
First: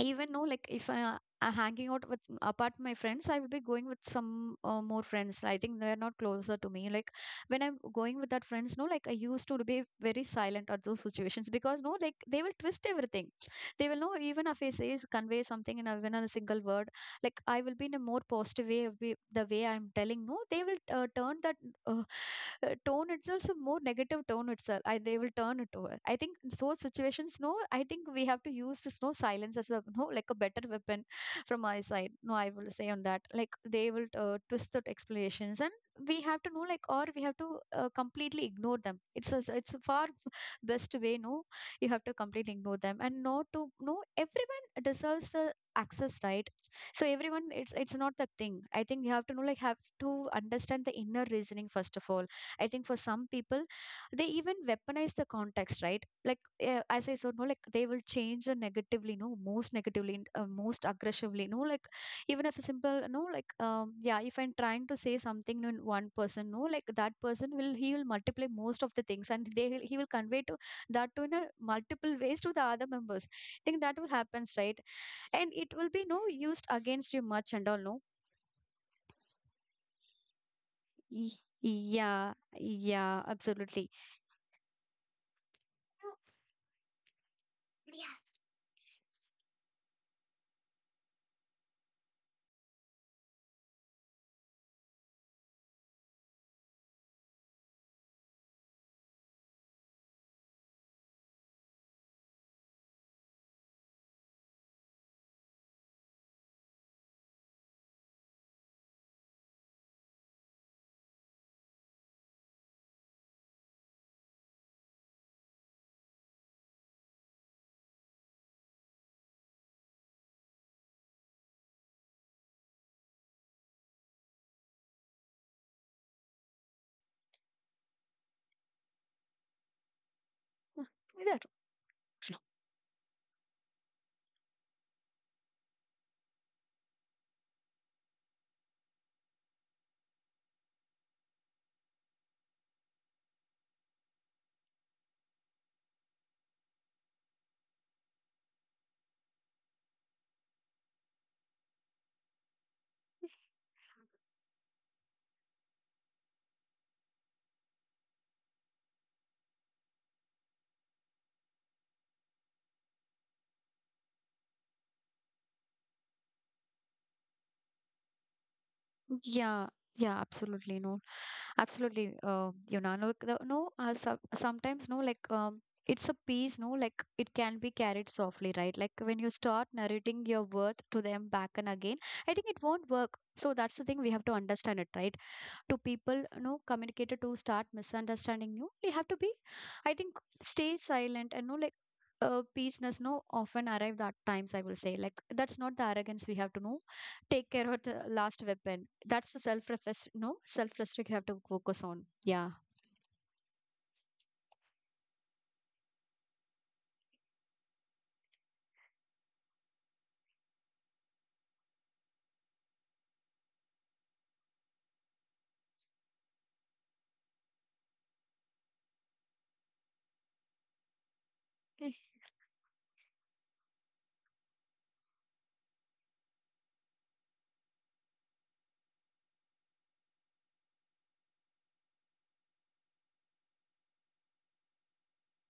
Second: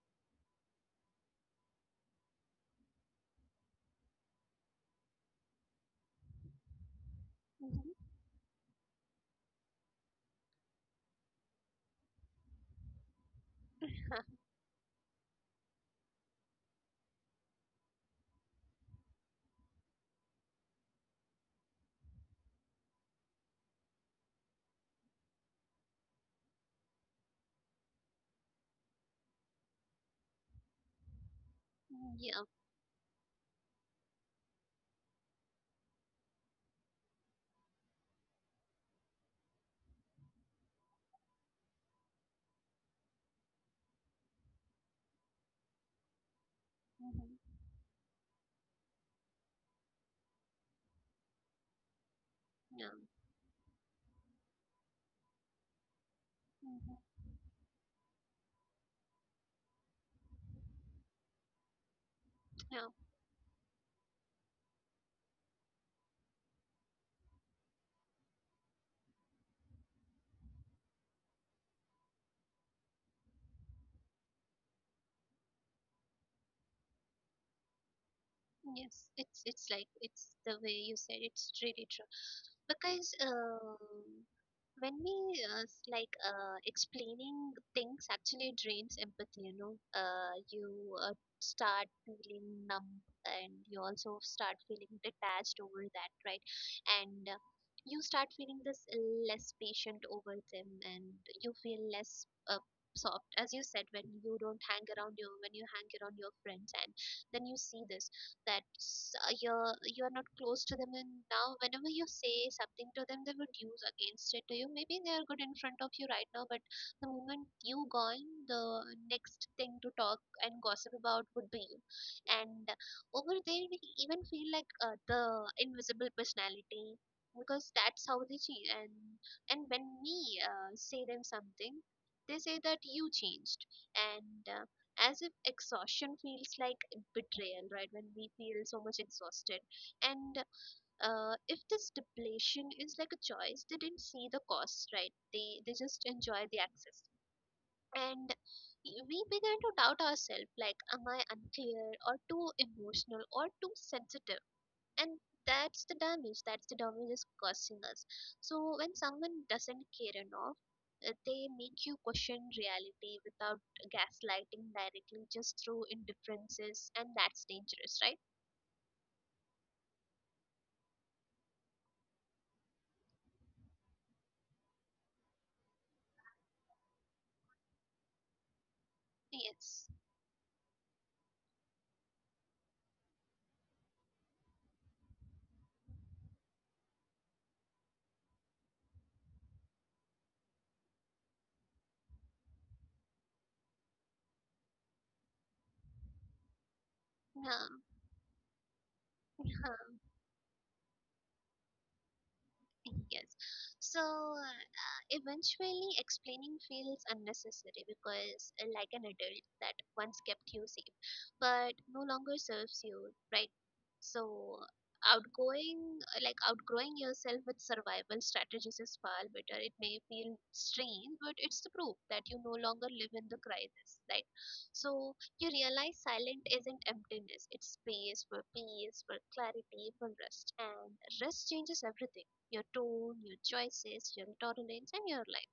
B: even no, like if I am hanging out with apart my friends, I will be going with some more friends. I think they are not closer to me. Like when I'm
A: Mhm.
B: going with that friends, no, like I used to be very silent at those situations because no, like they will twist everything. They will know
A: Huh.
B: even if I say convey something in a, even a single word, like I will be in a more positive way of the way I'm telling no, they will turn that uh, tone itself a more negative tone itself. I, they will turn it over. I think in those situations no, I think we have to use this no silence as a no, like a better weapon from my side. No,
A: Yeah.
B: I will say on that, like they will twist the explanations, and we have to know like, or we have to completely ignore them. It's a, it's a far best way no, you have to completely ignore them and not to no, everyone deserves the access, right? So
A: Mhm.
B: everyone, it's not the thing. I think you have to know, like have to understand the inner reasoning first of all. I think
A: Yeah.
B: for some people they even weaponize the context, right? Like
A: Mhm.
B: as I said no, like they will change the negatively no, most negatively and, most aggressively no, like even if a
A: Yeah.
B: simple no, like yeah, if I'm trying to say something in one person no, like that person will, he will multiply most of the things, and they will, he will convey to that to in a multiple ways to the other members. I think that will happens, right? And it will be no, used against you much and all no.
A: Yes, it's like it's the way you said,
B: Y-
A: it's really true.
B: yeah.
A: Because
B: Yeah, absolutely.
A: when we explaining things actually drains empathy, you uh, start feeling numb, and you also start feeling detached over that, right? And you start feeling this less patient over them, and you feel less soft. As you said, when you don't hang around your, when you hang around your friends, and then you see this, that you're not close to them, and now whenever you say something to them, they would use against it to you. Maybe they are good in front of you right now, but the moment you gone, the next thing to talk and gossip about would be you. And over there, we even feel like the invisible personality, because that's how they change. And when we say them
B: Either-
A: something, they say that you changed. And as if exhaustion feels like betrayal, right? When we feel so much exhausted, and if this depletion is like a choice, they didn't see the cost, right? They just enjoy the access. And we began to doubt ourselves, like am I unclear, or too emotional, or too sensitive? And that's the damage. That's the damage is causing us. So when someone doesn't care enough, they make you question reality without gaslighting directly, just through indifferences, and that's dangerous, right?
B: yeah. Yeah, absolutely no. Absolutely you know no, no sometimes no, like it's a piece no, like it can be carried softly, right? Like when you start
A: It's
B: narrating your worth to them back and again, I think it won't work. So that's the thing we have to understand it, right? To people you know, communicator to start misunderstanding you, we have to be, I think, stay silent and know like peaceness no, often arrive at times I will say, like that's not the arrogance. We have to know, take care
A: numb.
B: of the last weapon. That's the self reflex no, self restrict you have to focus on. Yeah.
A: Yes. So eventually, explaining feels unnecessary because, like an adult that once kept you safe but no longer serves you, right? So, outgoing, like outgrowing yourself with survival strategies is far better. It may feel strange, but it's the proof that you no longer live in the crisis, right? So, you realize silent isn't emptiness, it's space for peace, for clarity, for rest. And rest changes everything, your tone, your choices, your tolerance, and your life.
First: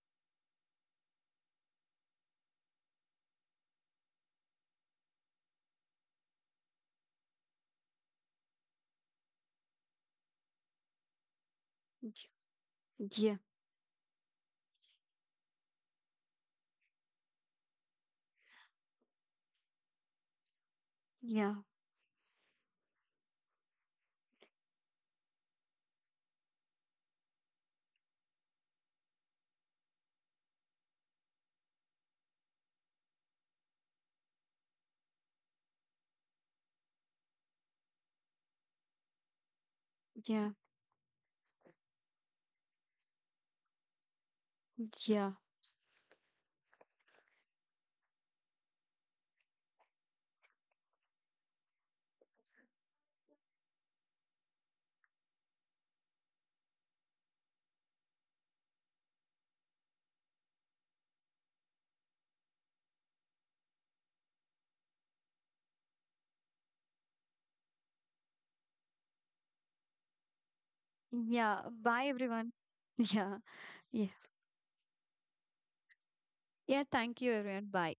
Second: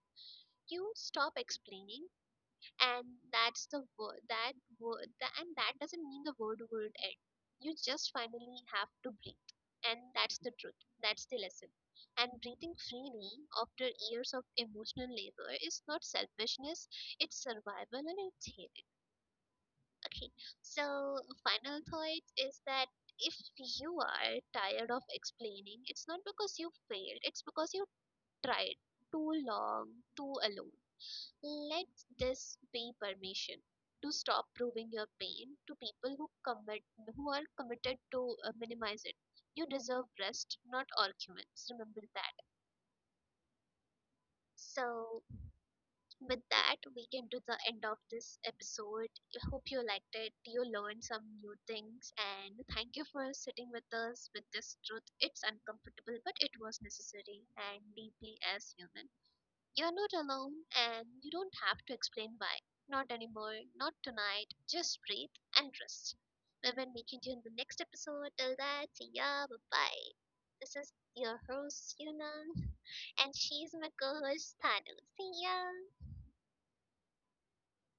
A: You stop explaining, and that's the word. That word, tha- and that doesn't mean the word would end. You just finally have to breathe, and that's the truth. That's the lesson. And breathing freely
B: Yeah,
A: after years of emotional labor is not selfishness; it's survival and it's healing. Okay, so
B: yeah,
A: final thought is that if you are tired of explaining, it's not because you failed, it's because you tried too long, too alone. Let this be permission to stop proving your pain to people who commit, who are committed to minimize it. You deserve
B: yeah,
A: rest, not arguments. Remember that. So,
B: yeah.
A: with that, we came to the end of this episode. I hope you liked it. You learned some new things. And thank you for sitting with us with this truth. It's uncomfortable, but it was necessary and deeply as human. You're not alone, and you don't have to explain why. Not anymore, not tonight. Just breathe and rest. We will meet you in the next episode. Till that, see ya, bye bye. This is your
B: Yeah,
A: host,
B: bye everyone.
A: Yuna, and
B: Yeah.
A: she's my
B: Yeah,
A: co host, Thanu. See ya.
B: yeah, thank you everyone, bye.